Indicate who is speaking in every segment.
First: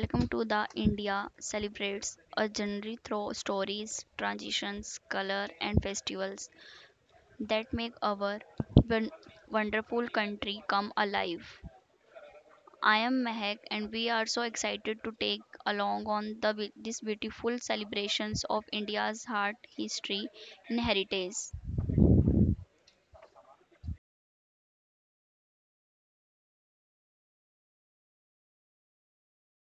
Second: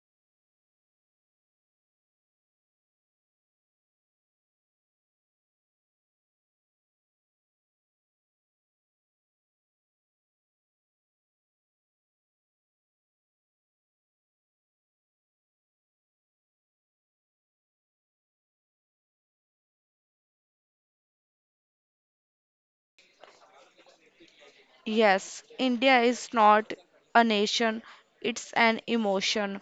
Speaker 1: welcome to the India celebrates a journey through stories, transitions, color and festivals that make our won- wonderful country come alive. I am Mehak and we are so excited to take along on the this beautiful celebrations of India's heart, history and heritage.
Speaker 2: Yes, India is not a nation, it's an emotion.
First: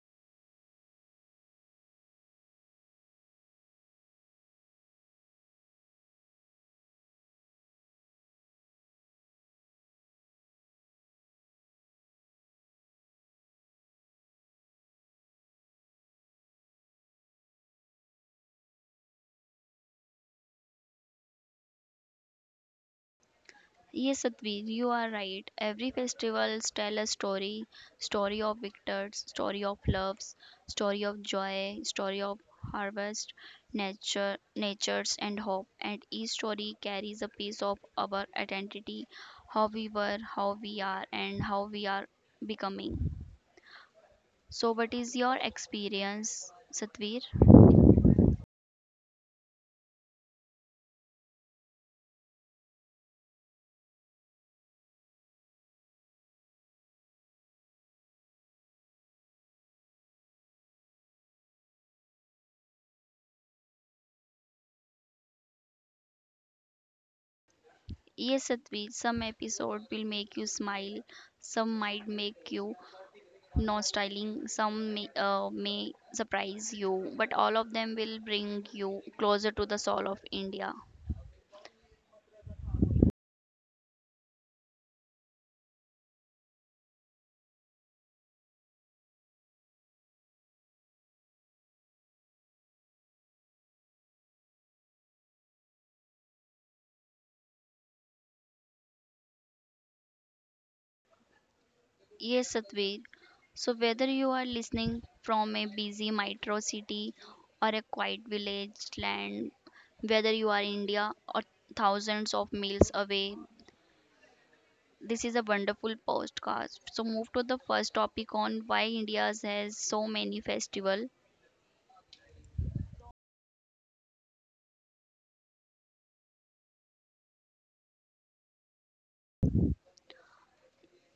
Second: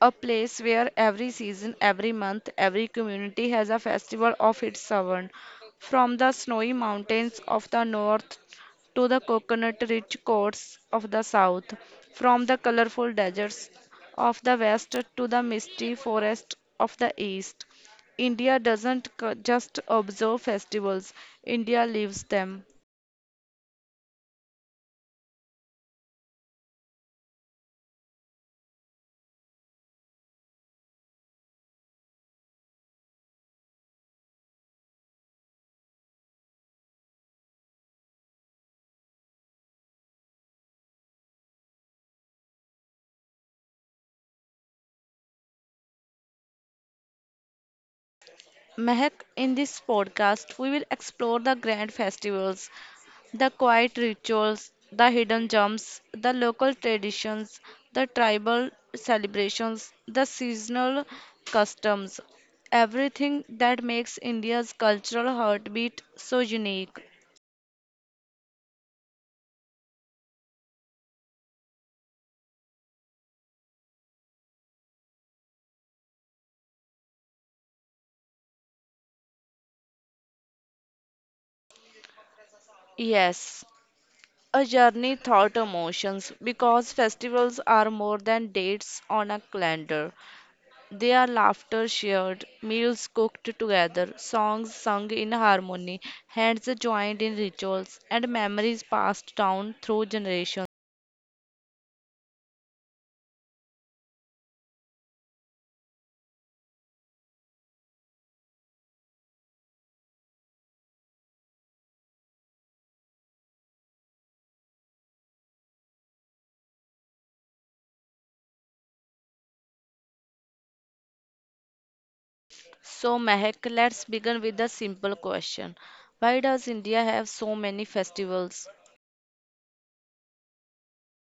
Speaker 2: A place where every season, every month, every community has a festival of its own. From the snowy mountains of the north to the coconut rich coasts of the south, from the colorful deserts of the west to the misty forests of the east. India doesn't just observe festivals, India lives them.
Speaker 1: Yes, Satvir, you are right. Every festivals tell a story, story of victors, story of loves, story of joy, story of harvest, nature, natures and hope. And each story carries a piece of our identity, how we were, how we are, and how we are becoming. So, what is your experience, Satvir?
Speaker 2: Mehak, in this podcast, we will explore the grand festivals, the quiet rituals, the hidden gems, the local traditions, the tribal celebrations, the seasonal customs, everything that makes India's cultural heartbeat so unique.
Speaker 1: Yes, Satvir, some episode will make you smile, some might make you no styling some may surprise you but all of them will bring you closer to the soul of India.
Speaker 2: Yes, a journey thought emotions because festivals are more than dates on a calendar. Their laughter shared, meals cooked together, songs sung in harmony, hands joined in rituals, and memories passed down through generations.
Speaker 1: Yes, Satvir, so whether you are listening from a busy metro city or a quiet village land, whether you are India or thousands of miles away, this is a wonderful podcast. So move to the first topic on why India has so many festival.
Speaker 2: So, Mehak, let's begin with a simple question. Why does India have so many festivals?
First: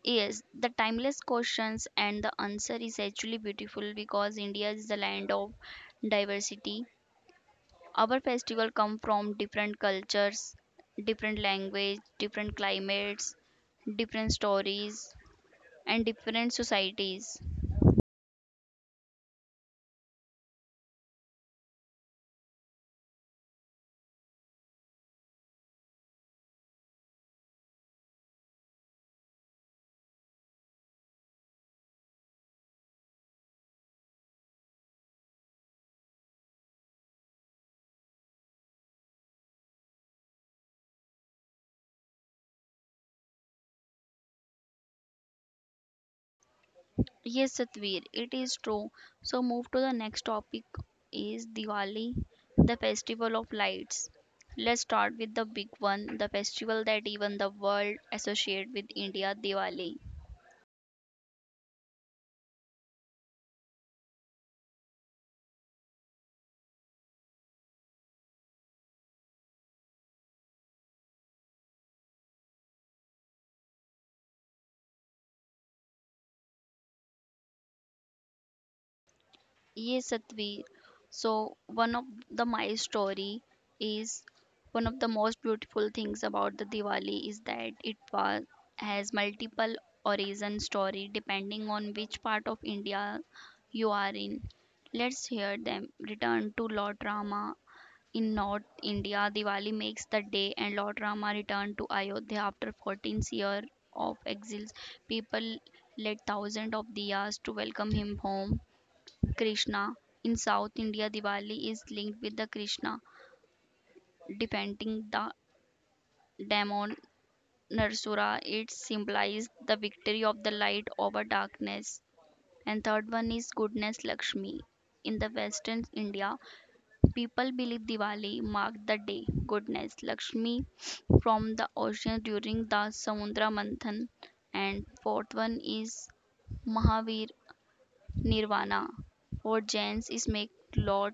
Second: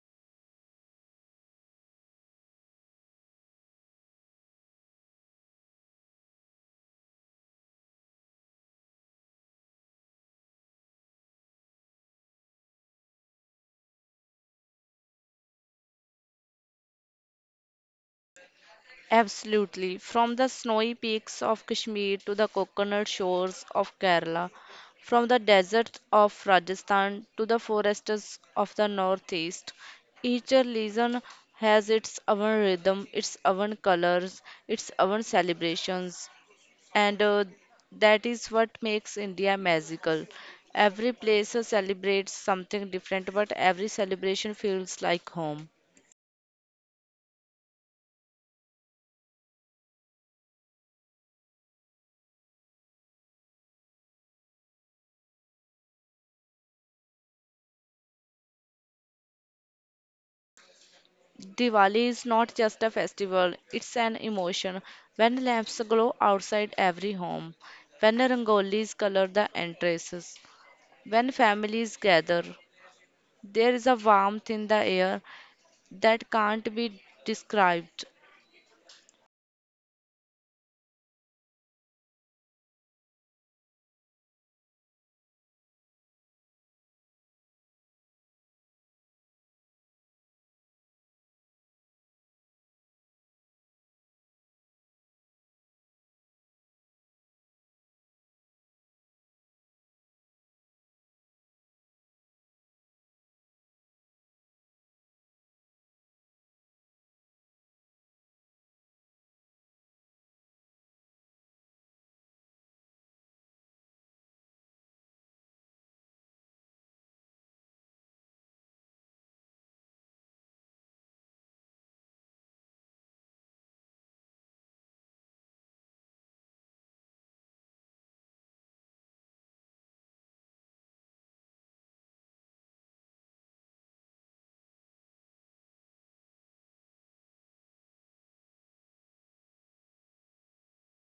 Speaker 1: Yes, the timeless questions and the answer is actually beautiful because India is the land of diversity. Our festival come from different cultures, different language, different climates, different stories and different societies.
Speaker 2: Absolutely. From the snowy peaks of Kashmir to the coconut shores of Kerala, from the deserts of Rajasthan to the forests of the Northeast, each region has its own rhythm, its own colors, its own celebrations, and that is what makes India magical. Every place celebrates something different, but every celebration feels like home.
Speaker 1: Yes, Satvir, it is true. So move to the next topic is Diwali, the festival of lights. Let's start with the big one, the festival that even the world associate with India, Diwali.
Speaker 2: Diwali is not just a festival, it's an emotion. When lamps glow outside every home, when rangolis color the entrances, when families gather, there is a warmth in the air that can't be described.
Speaker 1: Yes, Satvi. So one of the my story is one of the most beautiful things about the Diwali is that it was has multiple origin story depending on which part of India you are in. Let's hear them. Return to Lord Rama. In North India, Diwali makes the day and Lord Rama returned to Ayodhya after 14 years of exile. People lit thousands of diyas to welcome him home. Krishna. In South India, Diwali is linked with the Krishna, depicting the demon Narsura. It symbolizes the victory of the light over darkness. And third one is goodness Lakshmi. In the Western India, people believe Diwali marked the day goodness Lakshmi from the ocean during the Samudra Manthan. And fourth one is Mahavir Nirvana. For Jains is make Lord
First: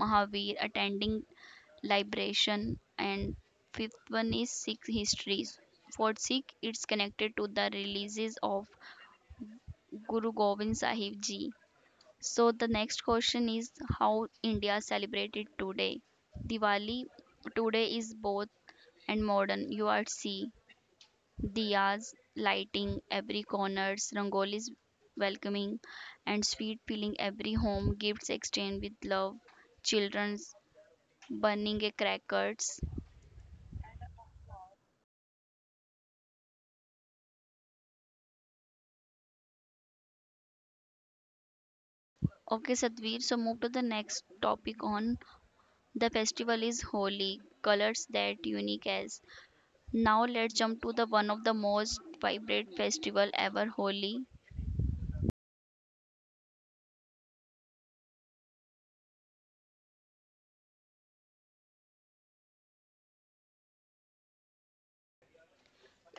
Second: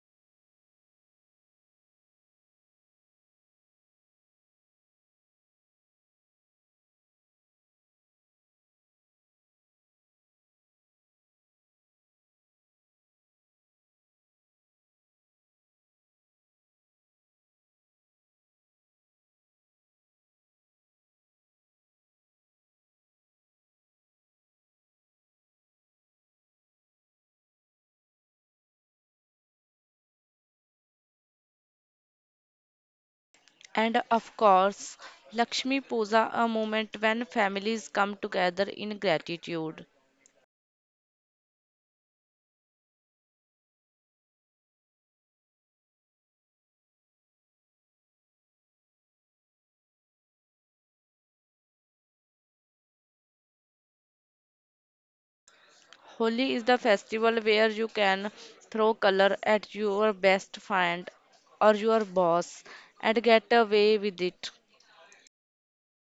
Speaker 1: Mahavir attending liberation and fifth one is Sikh histories. For Sikh it's connected to the releases of Guru Gobind Sahib Ji. So the next question is how India celebrated today. Diwali today is both and modern. You are see Diyas lighting every corners, rangolis welcoming and sweet filling every home, gifts exchanged with love, children's burning a crackers.
Speaker 2: And of course, Lakshmi Puja, a moment when families come together in gratitude.
Speaker 1: Okay, Sadhvir, so move to the next topic on the festival is Holi, colors that unique as. Now let's jump to the one of the most vibrant festival ever, Holi.
Speaker 2: Holi is the festival where you can throw color at your best friend or your boss and get away with it.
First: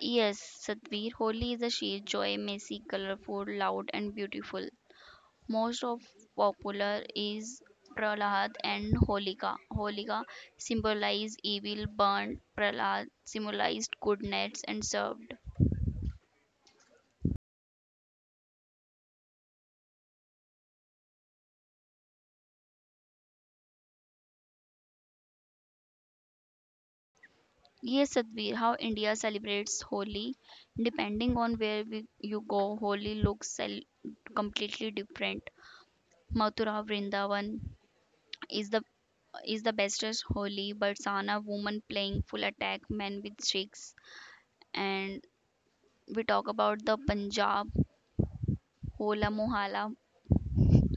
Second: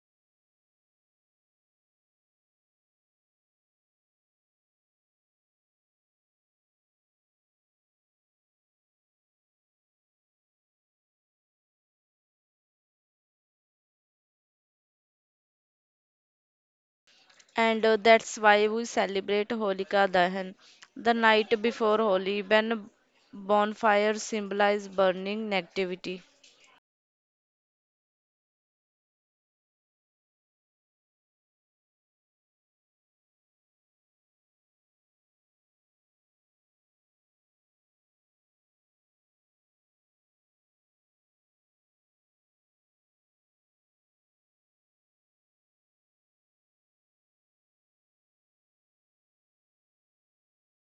Speaker 1: Yes, Sadhvir, Holi is a sheer joy, messy, colorful, loud and beautiful. Most of popular is Prahlad and Holika. Holika symbolized evil, burnt. Prahlad symbolized goodness and served.
Speaker 2: And That's why we celebrate Holika Dahan the night before Holi when bonfires symbolize burning negativity.
Speaker 1: Yes, Sadhvir, how India celebrates Holi. Depending on where we, you go, Holi looks completely different. Mathura Vrindavan is the is the bestest Holi, but Sana woman playing full attack men with sticks. And we talk about the Punjab Hola Mohala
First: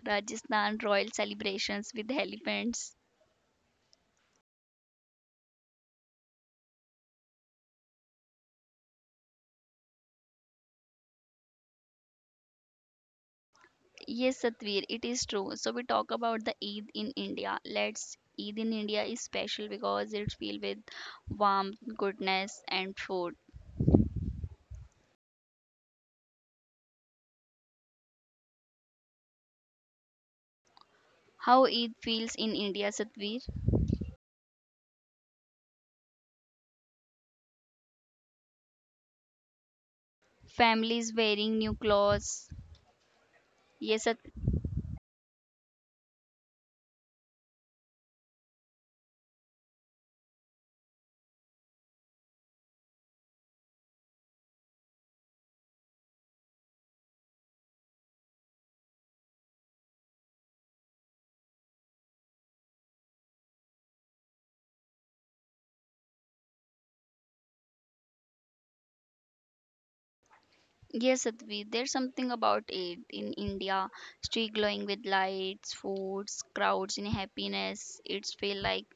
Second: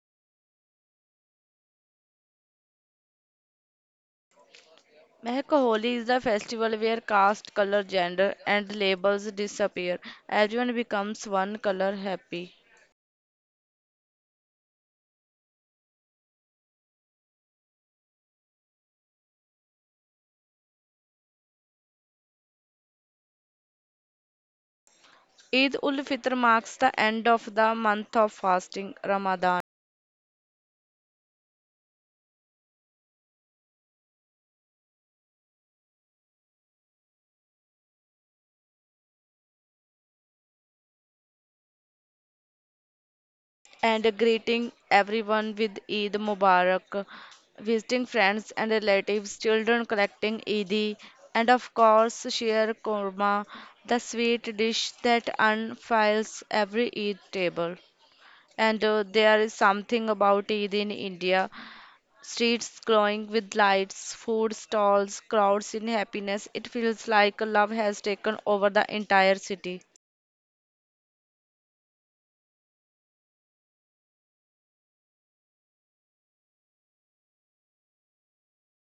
Speaker 1: Rajasthan royal celebrations with elephants.
Speaker 2: Mehak Holi is the festival where caste, color, gender, and labels disappear. Everyone becomes one color happy.
Speaker 1: Yes, Satvir, it is true. So we talk about the Eid in India. Let's Eid in India is special because it's filled with warmth, goodness, and food.
Speaker 2: Eid ul Fitr marks the end of the month of fasting, Ramadan.
Speaker 1: How Eid feels in India, Satvir? Families wearing new clothes. Yes, Sat-
Speaker 2: And greeting everyone with Eid Mubarak, visiting friends and relatives, children collecting Eid, and of course, sheer korma, the sweet dish that unfurls every Eid table. And There is something about Eid in India. Streets glowing with lights, food stalls, crowds in happiness. It feels like love has taken over the entire city.
Speaker 1: yes, Satvir. There's something about Eid in India. Street glowing with lights, foods, crowds in happiness. It's feel like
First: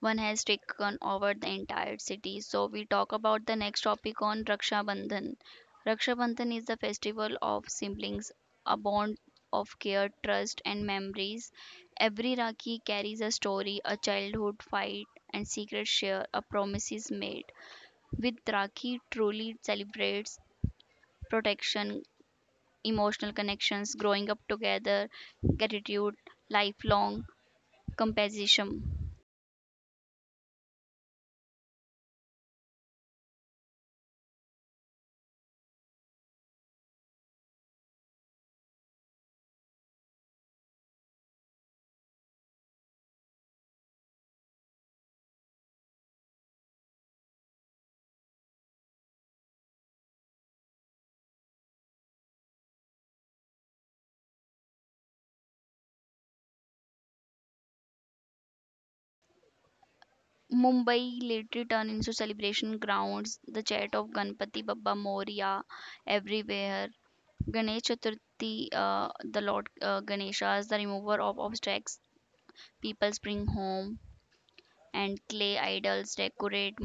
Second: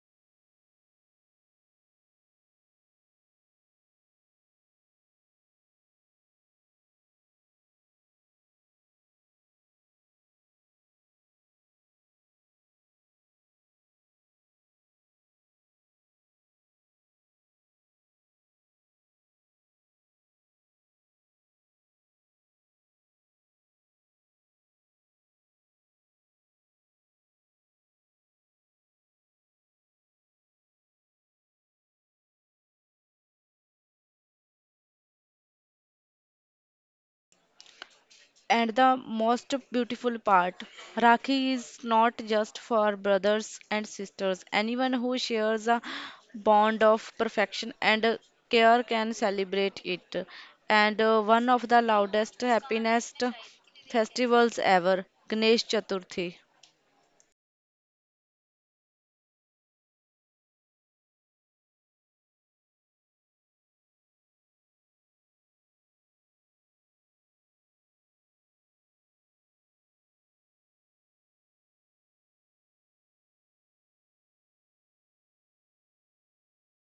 Speaker 1: One has taken over the entire city. So we talk about the next topic on Raksha Bandhan. Raksha Bandhan is the festival of siblings, a bond of care, trust, and memories. Every Rakhi carries a story, a childhood fight, and secret share, a promises made. With Rakhi truly celebrates protection, emotional connections, growing up together, gratitude, lifelong companionship.
Speaker 2: And the most beautiful part, Rakhi is not just for brothers and sisters. Anyone who shares a bond of perfection and care can celebrate it. And One of the loudest, happiest festivals ever, Ganesh Chaturthi.
Speaker 1: Mumbai later turned into celebration grounds, the chat of Ganpati Bappa Moria everywhere. Ganesh Chaturthi, the Lord Ganesha is the remover of obstacles. People bring home and clay idols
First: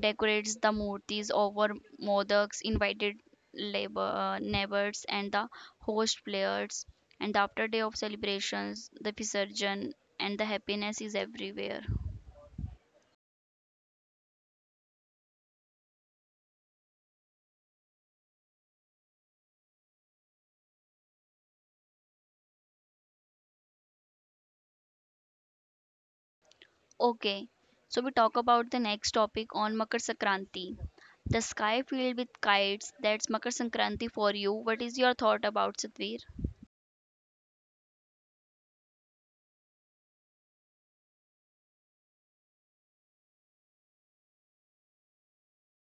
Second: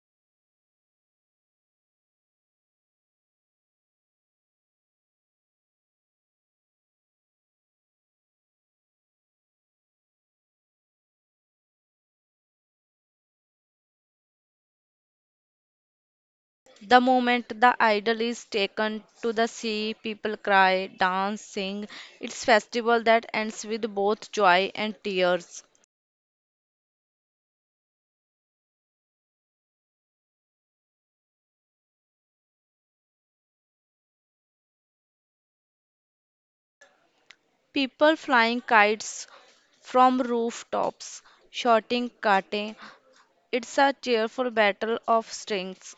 Speaker 1: decorates the murtis over modaks invited labor neighbors and the host players and after day of celebrations the visarjan and the happiness is everywhere.
Speaker 2: The moment the idol is taken to the sea, people cry, dance, sing. It's festival that ends with both joy and tears.
Speaker 1: Okay, so we talk about the next topic on Makar Sankranti. The sky filled with kites, that's Makar Sankranti for you. What is your thought about Satvir?
Speaker 2: People flying kites from rooftops, shouting kate. It's a cheerful battle of strings.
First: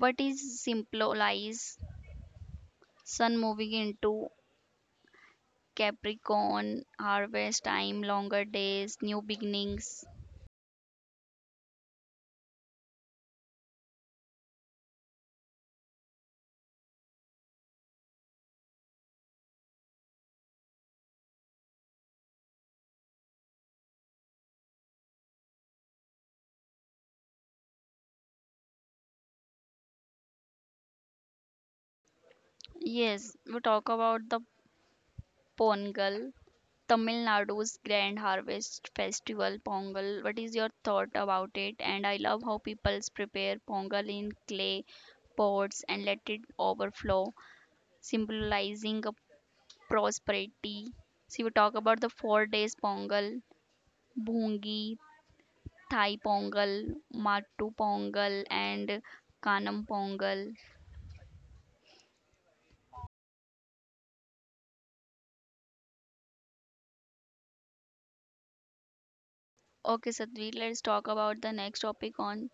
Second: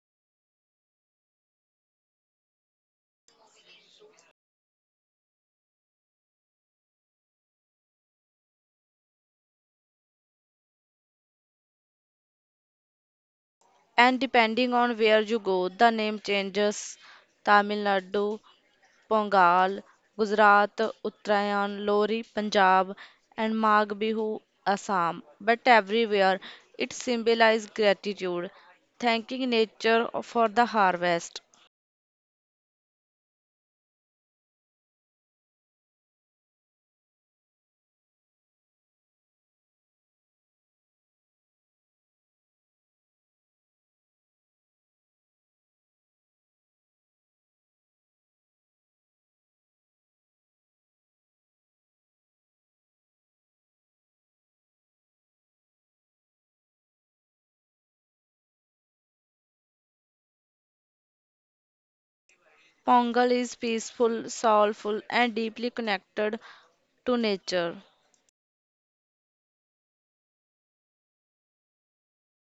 Speaker 1: What is symbolize sun moving into Capricorn, harvest time, longer days, new beginnings?
Speaker 2: And depending on where you go, the name changes. Tamil Nadu, Pongal, Gujarat, Uttarayan, Lori, Punjab, and Magh Bihu, Assam. But everywhere, it symbolizes gratitude, thanking nature for the harvest.
Speaker 1: Yes, we talk about the Pongal, Tamil Nadu's Grand Harvest Festival, Pongal. What is your thought about it? And I love how people prepare Pongal in clay pots and let it overflow, symbolizing a prosperity. So, we talk about the 4 days Pongal, Bhungi, Thai Pongal, Mattu Pongal, and Kanam Pongal.
Speaker 2: Pongal is peaceful, soulful, and deeply connected to nature.
Speaker 1: Okay, Sadhvi, let's talk about the next topic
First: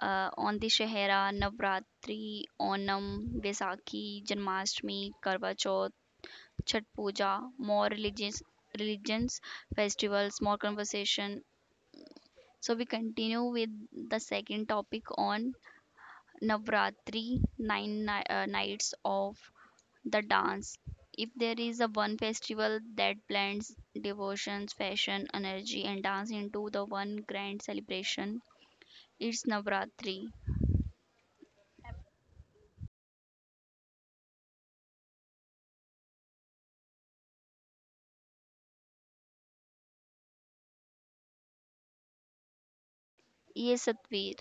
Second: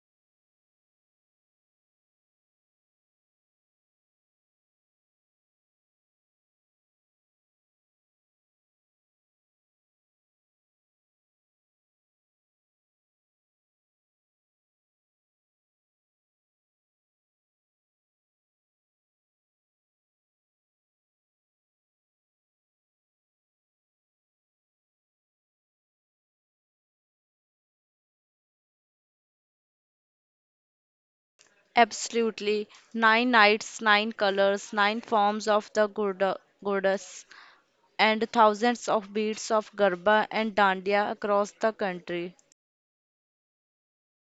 Speaker 1: on the Shahera, Navratri, Onam, Vaisakhi, Janmashtami, Karva Chauth, Chhat Puja, more religious religions, festivals, more conversation. So we continue with the second topic on Navratri, nine nights of the dance. If there is a one festival that blends devotions, fashion, energy, and dance into the one grand celebration, it's Navratri.
Speaker 2: Absolutely. Nine nights, nine colors, nine forms of the goddess, and thousands of beats of Garba and Dandiya across the country.
Speaker 1: Yes, Satvir.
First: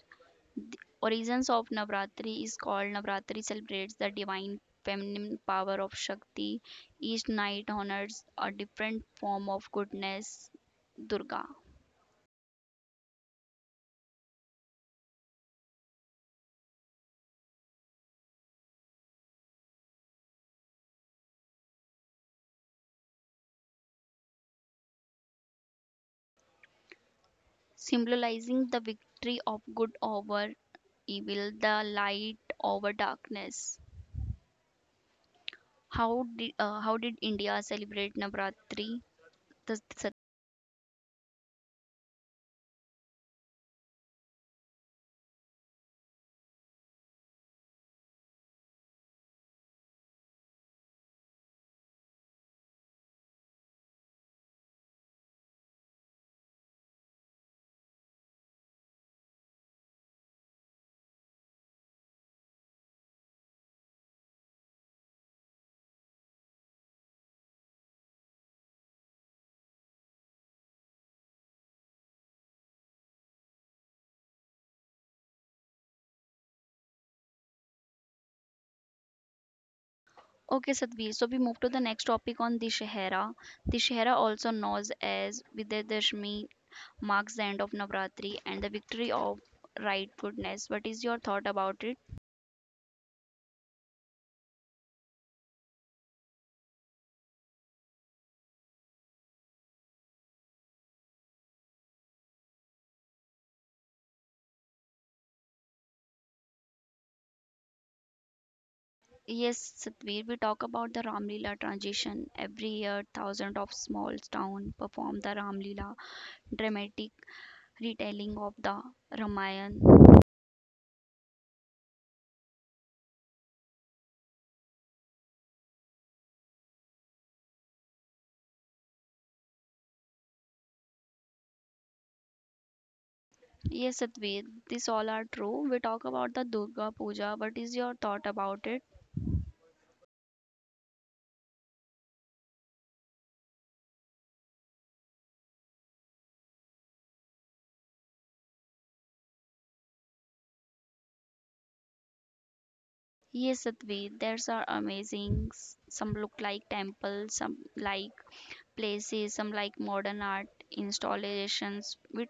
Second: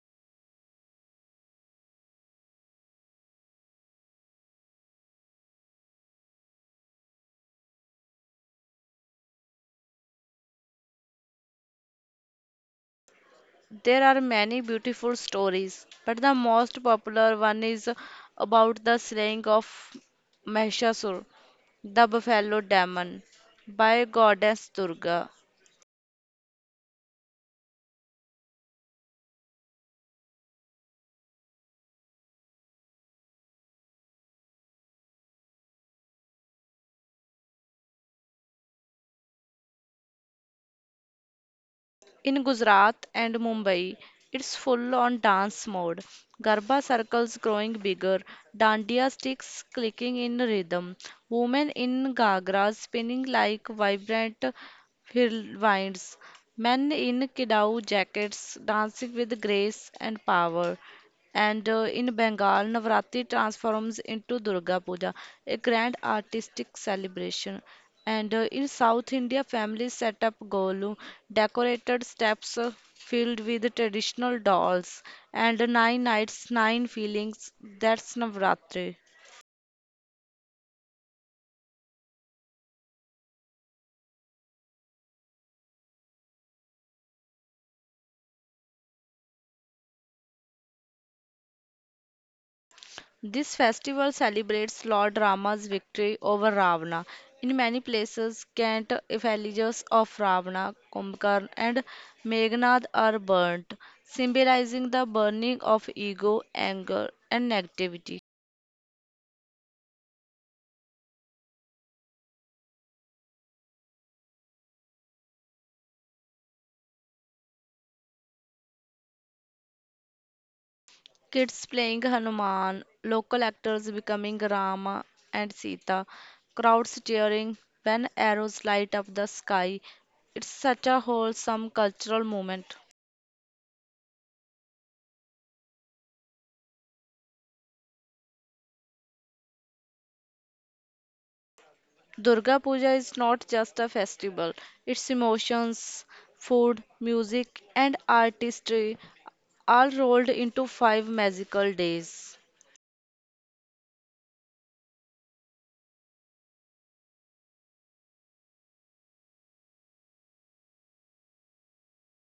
Speaker 1: Origins of Navratri is called Navratri celebrates the divine feminine power of Shakti. Each night honors a different form of goodness, Durga,
Speaker 2: There are many beautiful stories, but the most popular one is about the slaying of Mahishasur, the buffalo demon, by goddess Durga.
Speaker 1: symbolizing the victory of good over evil, the light over darkness. How did India celebrate Navratri? The- the-
Speaker 2: In Gujarat and Mumbai, it's full on dance mode. Garba circles growing bigger, dandiya sticks clicking in rhythm, women in ghagras spinning like vibrant whirlwinds, men in kidao jackets dancing with grace and power. And In Bengal, Navratri transforms into Durga Puja, a grand artistic celebration. And In South India, families set up golu, decorated steps filled with traditional dolls, and nine nights, nine feelings. That's Navratri.
Speaker 1: Okay, Sadhvi. So we move to the next topic on Dishahara. Dishahara, also known as Vijayadashmi marks the end of Navratri and the victory of right goodness. What is your thought about it?
Speaker 2: This festival celebrates Lord Rama's victory over Ravana. In many places, Kent effigies of Ravana, Kumbhakarna, and Meghnad are burnt, symbolizing the burning of ego, anger, and negativity.
Speaker 1: Yes, Satvir, we talk about the Ramlila transition. Every year, thousands of small towns perform the Ramlila, dramatic retelling of the Ramayana.
Speaker 2: Kids playing Hanuman, local actors becoming Rama and Sita, crowds cheering when arrows light up the sky. It's such a wholesome cultural moment.
Speaker 1: Yes, Satvir, this all are true. We talk about the Durga Puja. What is your thought about it?
Speaker 2: Durga Puja is not just a festival, its emotions, food, music, and artistry all rolled into five magical days.
Speaker 1: Yes, Satvir, there's are amazing. Some look like temples, some like placism like modern art installations. We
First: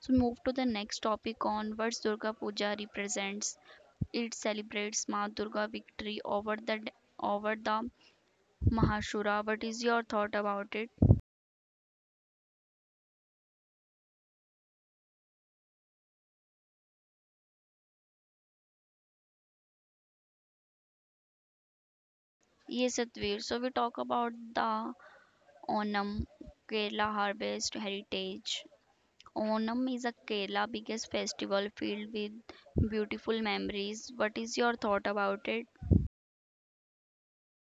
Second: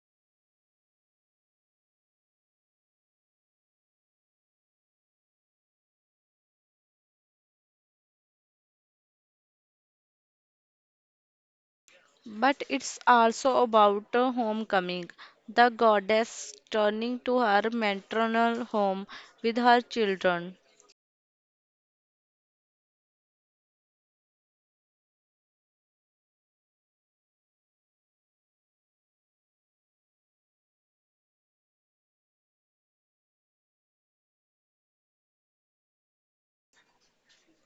Speaker 1: so move to the next topic on what Durga Puja represents. It celebrates Ma Durga victory over the Mahasura. What is your thought about it?
Speaker 2: But it's also about a homecoming, the goddess turning to her maternal home with her children.
Speaker 1: Yes, Satvir. So we talk about the Onam, Kerala harvest heritage. Onam is a Kerala biggest festival filled with beautiful memories. What is your thought about it?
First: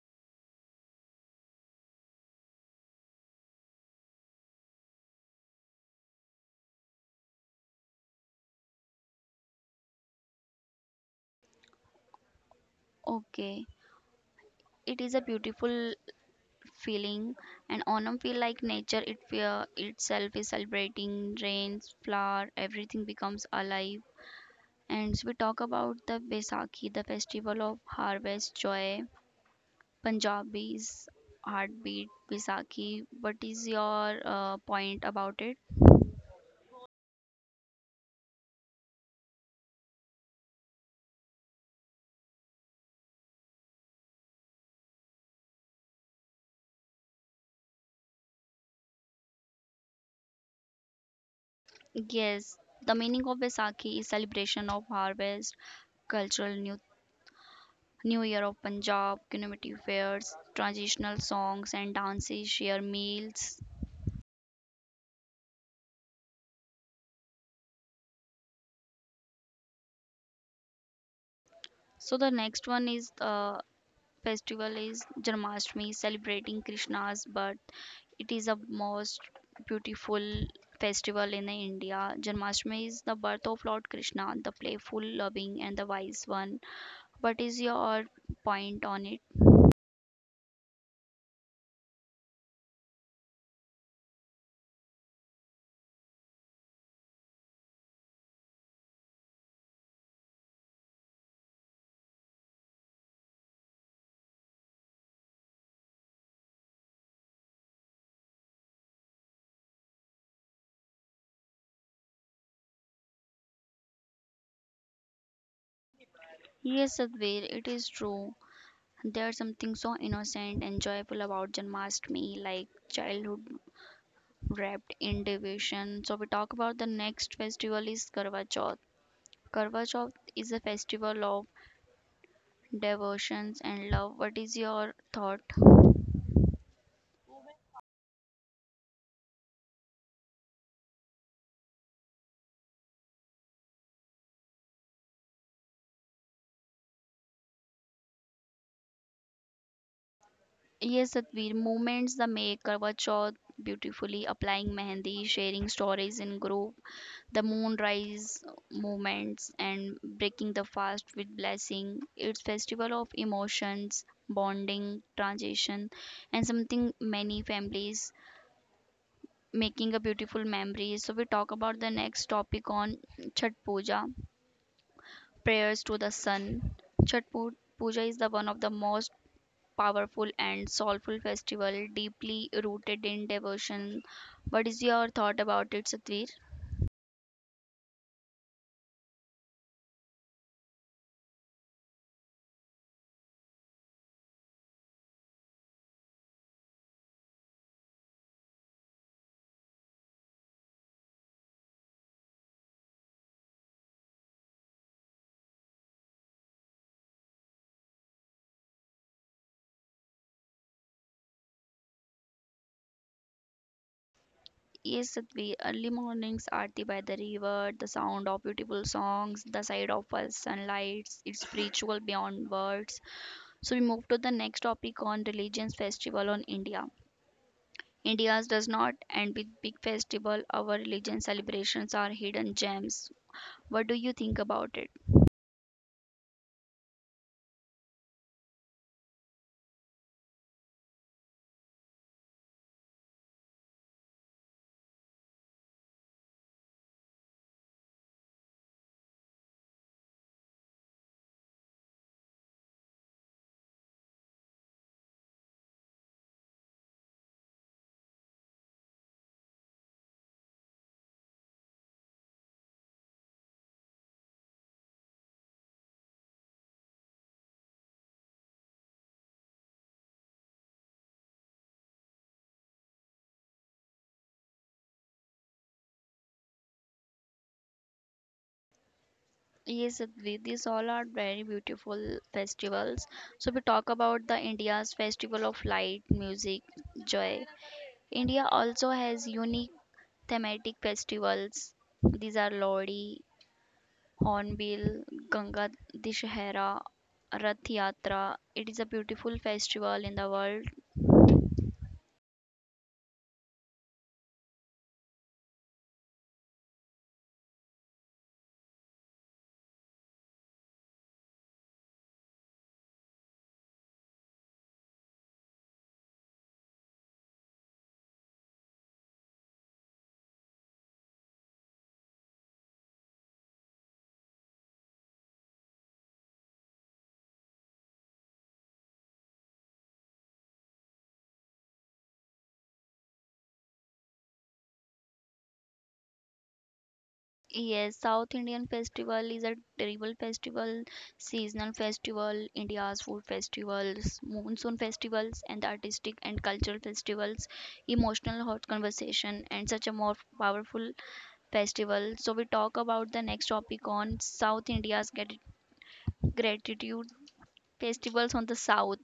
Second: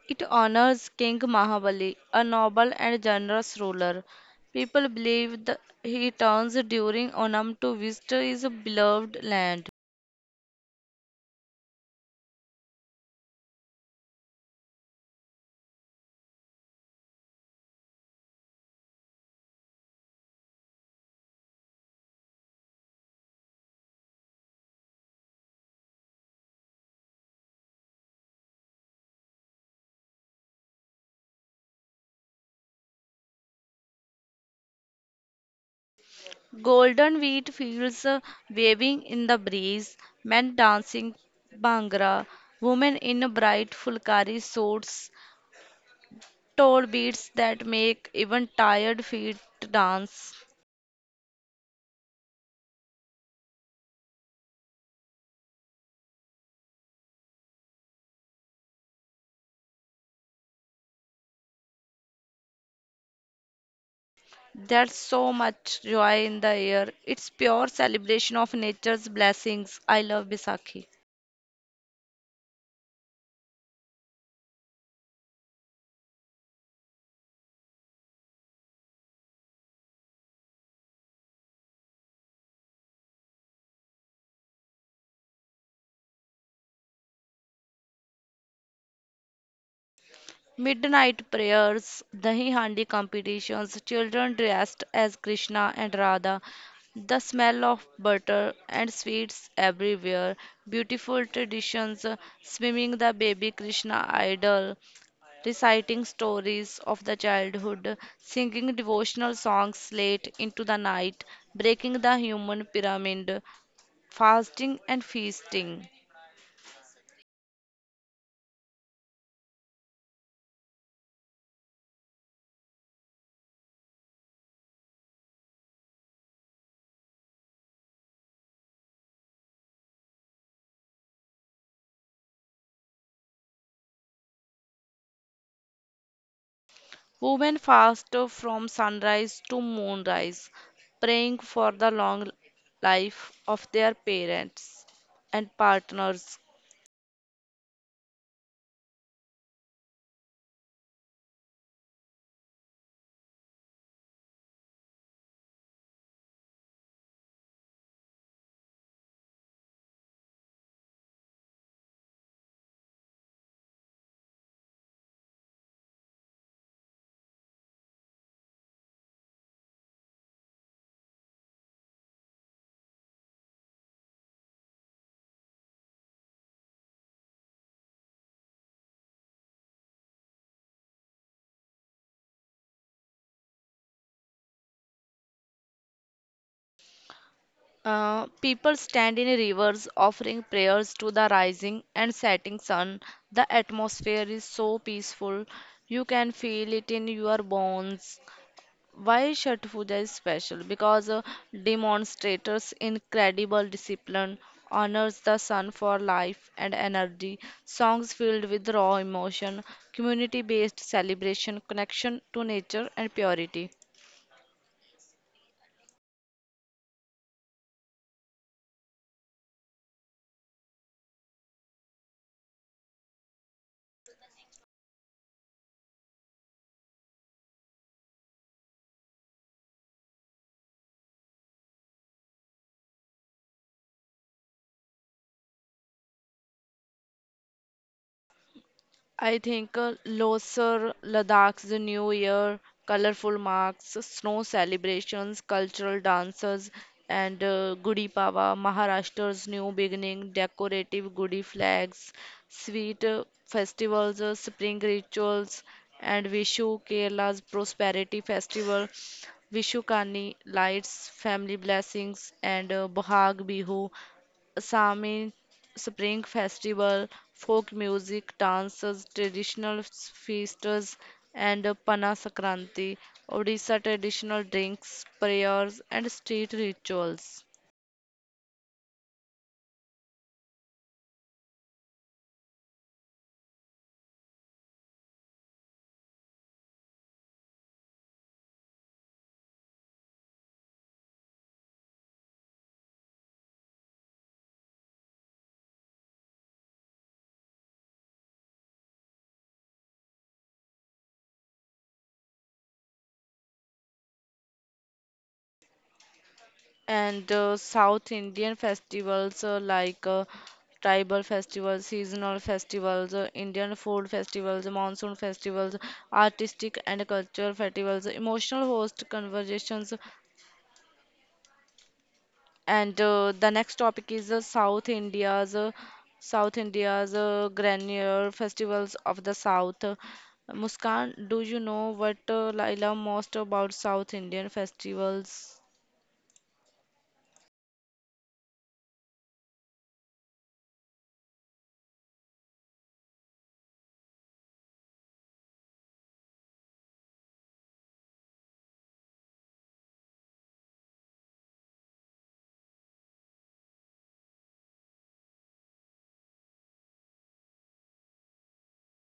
Speaker 2: It honors King Mahabali, a noble and generous ruler. People believe that he turns during Onam to visit his beloved land.
Speaker 1: Okay, it is a beautiful feeling and onam feel like nature it feel itself is celebrating rains flower everything becomes alive. And so we talk about the Baisakhi, the festival of harvest joy, Punjabi's heartbeat Baisakhi. What is your point about it?
Speaker 2: Golden wheat fields waving in the breeze, men dancing bhangra, women in bright fulkari suits, tall beats that make even tired feet dance.
Speaker 1: Yes, the meaning of Baisakhi is celebration of harvest, cultural New Year of Punjab, community fairs, traditional songs and dances, share meals.
Speaker 2: There's so much joy in the air. It's pure celebration of nature's blessings. I love Bisakhi.
Speaker 1: So the next one is the festival is Janmashtami, celebrating Krishna's birth. It is a most beautiful festival in India. Janmashtami is the birth of Lord Krishna, the playful, loving, and the wise one. What is your point on it?
Speaker 2: Midnight prayers, dahi handi competitions, children dressed as Krishna and Radha, the smell of butter and sweets everywhere, beautiful traditions, swimming the baby Krishna idol, reciting stories of the childhood, singing devotional songs late into the night, breaking the human pyramid, fasting and feasting.
Speaker 1: Yes, Sadhvir, it is true. There's something so innocent and joyful about Janmashtami, like childhood wrapped in devotion. So we talk about the next festival is Karva Chauth. Karva Chauth is a festival of devotions and love. What is your thought?
Speaker 2: Women fast from sunrise to moonrise, praying for the long life of their parents and partners.
Speaker 1: Yes, Satvir, moments the maker were shot beautifully applying mehendi, sharing stories in group, the moonrise moments and breaking the fast with blessing. It's festival of emotions bonding transition and something many families making a beautiful memory. So we talk about the next topic on chat puja, prayers to the sun. Chat puja is the one of the most powerful and soulful festival deeply rooted in devotion. What is your thought about it, Satvir?
Speaker 2: People stand in rivers offering prayers to the rising and setting sun. The atmosphere is so peaceful, you can feel it in your bones. Why Chhath Puja is special? Because demonstrators incredible discipline honors the sun for life and energy. Songs filled with raw emotion, community-based celebration, connection to nature and purity.
Speaker 1: Yes, Satvir, early mornings aarti by the river, the sound of beautiful songs, the sight of first sunlight, it's spiritual beyond words. So we move to the next topic on religions festival on India. India's does not end with big festival. Our religion celebrations are hidden gems. What do you think about it?
Speaker 2: I think Loser, Ladakh's New Year, colorful marks, snow celebrations, cultural dances, and Gudi Pawa, Maharashtra's new beginning, decorative Gudi flags, sweet festivals, spring rituals, and Vishu, Kerala's prosperity festival, Vishukani, lights, family blessings, and Bohag Bihu, Assamese spring festival, folk music, dances, traditional feasts, and Pana Sakranti. Odisha traditional drinks, prayers, and street rituals.
Speaker 1: Yes, Advi, these all are very beautiful festivals. So we talk about the India's festival of light, music, joy. India also has unique thematic festivals. These are Lodi, Hornbill, Ganga Dishahara, Rath Yatra. It is a beautiful festival in the world.
Speaker 2: And South Indian festivals like tribal festivals, seasonal festivals, Indian food festivals, monsoon festivals, artistic and cultural festivals, emotional host conversations, And the next topic is South India's grandeur festivals of the South. Muskan, do you know what I love most about South Indian festivals?
Speaker 1: Yes, South Indian festival is a terrible festival, seasonal festival, India's food festivals, monsoon festivals, and the artistic and cultural festivals, emotional hot conversation, and such a more powerful festival. So we talk about the next topic on South India's gratitude festivals on the South.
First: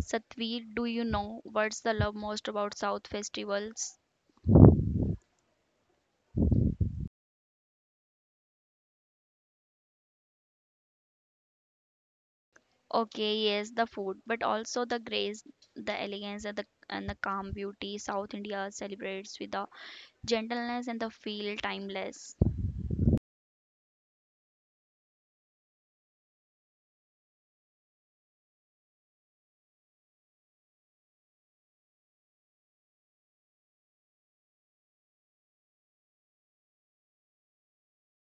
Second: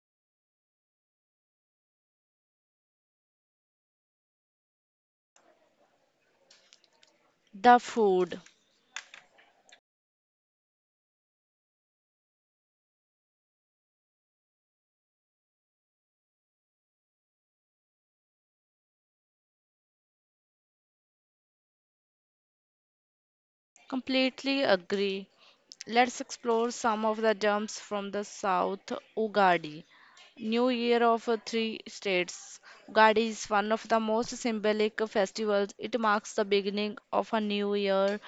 Speaker 1: Satvir, do you know what's the love most about South festivals?
Speaker 2: The food.
Speaker 1: Okay, yes, the food, but also the grace, the elegance, and the calm beauty. South India celebrates with the gentleness and the feel timeless.
Speaker 2: Completely agree. Let's explore some of the jumps from the South. Ugadi. New Year of three states. Ugadi is one of the most symbolic festivals. It marks the beginning of a new year,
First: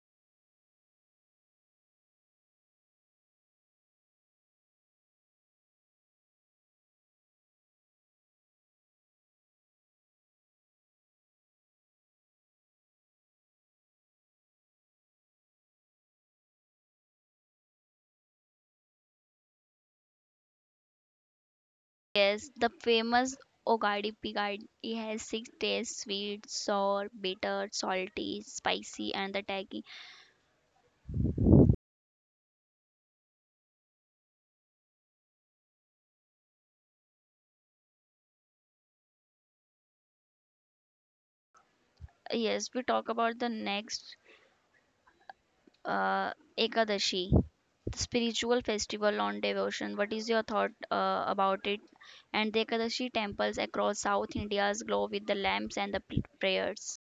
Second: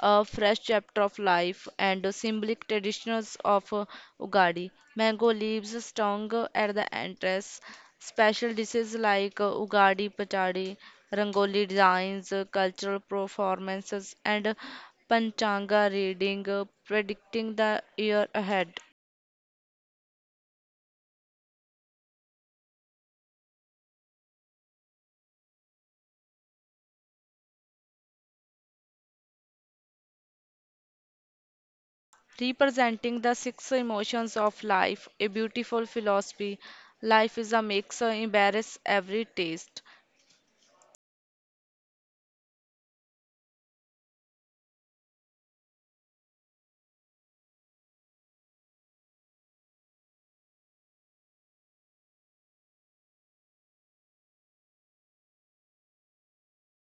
Speaker 2: a fresh chapter of life, and the symbolic traditions of Ugadi. Mango leaves strong at the entrance. Special dishes like Ugadi patadi, Rangoli designs, cultural performances, and Panchanga reading, predicting the year ahead.
Speaker 1: Yes, the famous Ogadi Pigadi has six tastes: sweet, sour, bitter, salty, spicy, and the tangy.
Speaker 2: Representing the six emotions of life, a beautiful philosophy. Life is a mixer, embrace every taste.
Speaker 1: Yes, we talk about the next uh, Ekadashi, spiritual festival on devotion. What is your thought about it? And the Ekadashi temples across South India's glow with the lamps and the prayers.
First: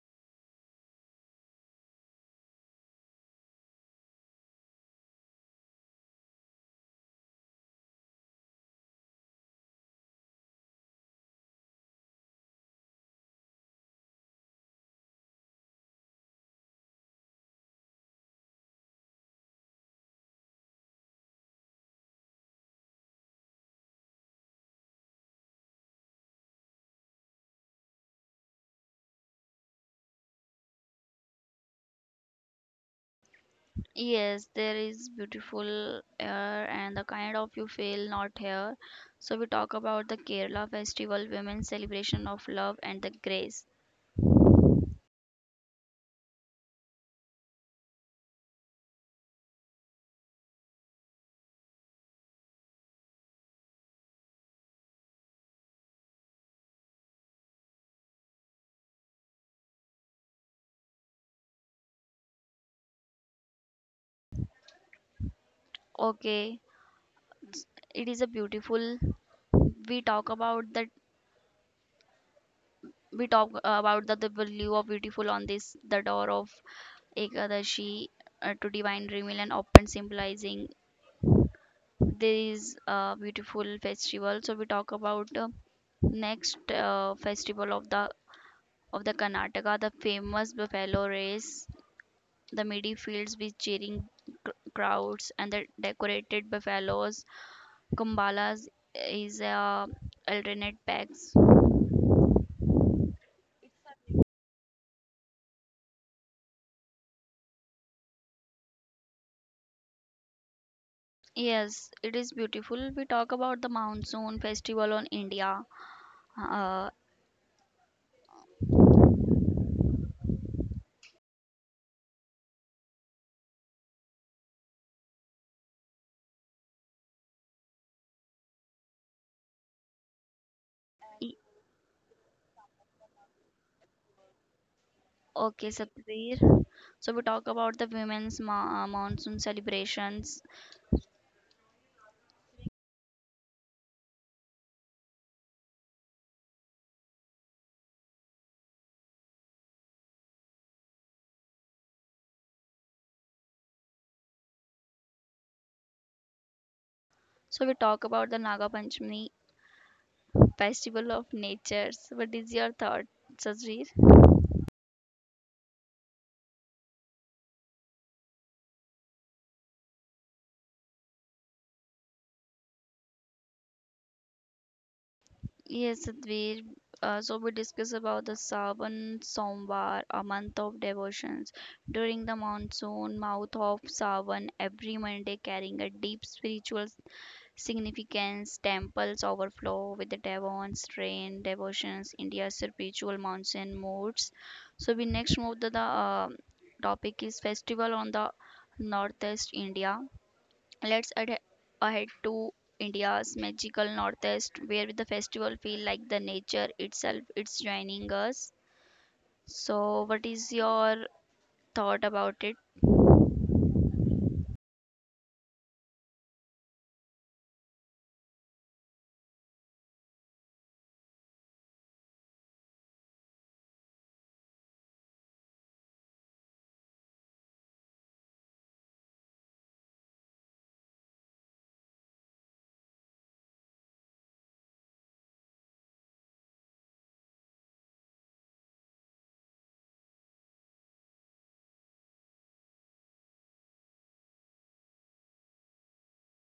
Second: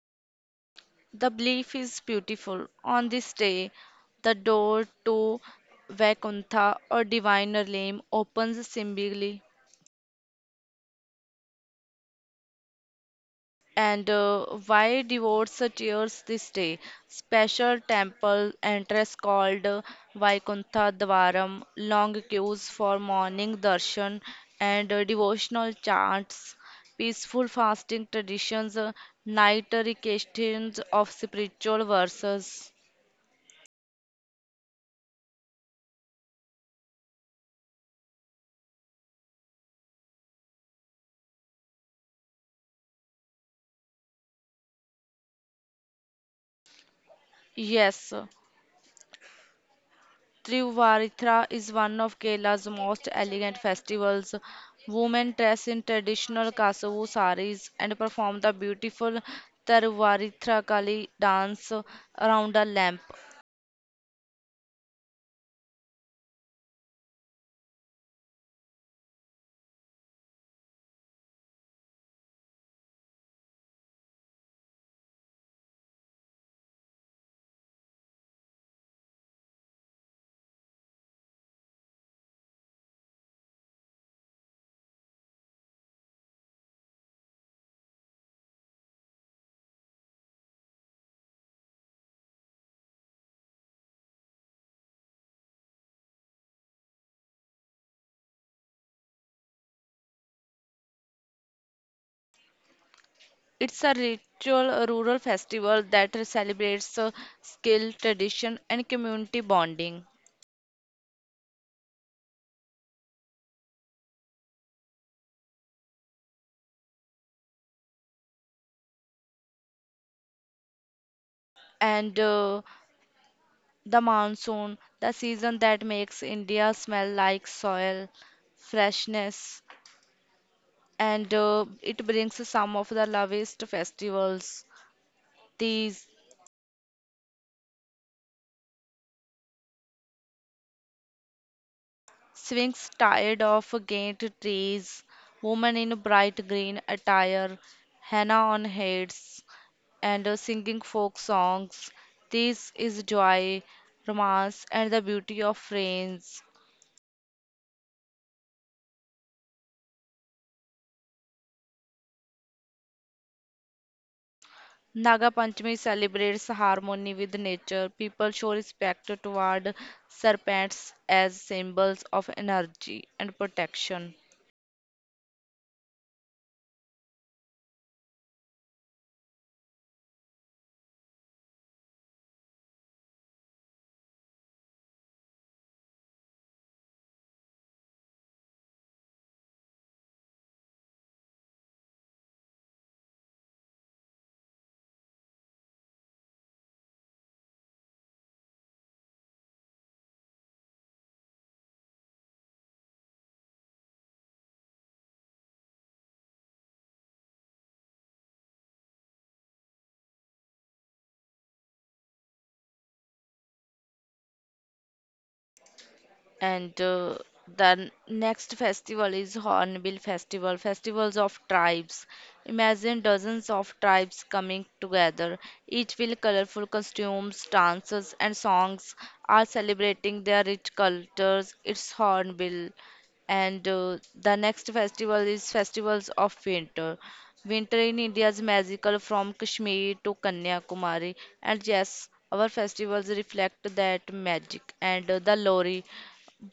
Speaker 2: The belief is beautiful. On this day, the door to Vaikuntha or diviner realm opens symbolically. And Why devotes tears this day? Special temple entrance called Vaikuntha Dwaram, long queues for morning darshan and devotional chants, peaceful fasting traditions, night recitations of spiritual verses.
Speaker 1: Yes, there is beautiful air and the kind of you feel not here. So we talk about the Kerala festival, women's celebration of love and the grace.
Speaker 2: Yes, Trivarithra is one of Kerala's most elegant festivals. Women dress in traditional Kasavu saris and perform the beautiful Tiruvarithra Kali dance around a lamp.
Speaker 1: Okay, it is a beautiful. We talk about the we talk about the value of beautiful on this the door of ekadashi, to divine reveal and often symbolizing this beautiful festival. So we talk about next festival of the Karnataka, the famous buffalo race, the midi fields with cheering crowds and the decorated buffaloes. Kumbalas is alternate packs.
Speaker 2: It's a ritual rural festival that celebrates skill, tradition, and community bonding.
Speaker 1: Yes, it is beautiful. We talk about the monsoon festival on India. Uh,
Speaker 2: And The monsoon, the season that makes India smell like soil, freshness, and
Speaker 1: e-
Speaker 2: it brings some of the loveliest festivals.
Speaker 1: okay,
Speaker 2: These
Speaker 1: Sapir. So we talk about the women's monsoon celebrations.
Speaker 2: swings tired of gaunt trees, women in bright green attire, henna on heads, and singing folk songs. This is joy, romance, and the beauty of friends.
Speaker 1: So we talk about the Naga Panchami festival of natures. What is your thought, Sajir?
Speaker 2: Naga Panchami celebrates harmony with nature. People show respect toward serpents as symbols of energy and protection.
Speaker 1: Yes, Sadhvir. So we discuss about the Sawan Somvar, a month of devotions. During the monsoon, mouth of Sawan every Monday carrying a deep spiritual significance, temples overflow with the Devon's rain, devotions, India's spiritual monsoon moods. So we next move to the topic is festival on the northeast India. Let's ahead to India's magical northeast, where the festival feel like the nature itself. It's joining us. So what is your thought about it?
Speaker 2: And The next festival is Hornbill Festival, festivals of tribes. Imagine dozens of tribes coming together, each with colorful costumes, dances, and songs, are celebrating their rich cultures. It's Hornbill. And The next festival is Festivals of Winter. Winter in India is magical from Kashmir to Kanyakumari. And yes, our festivals reflect that magic. And The Lori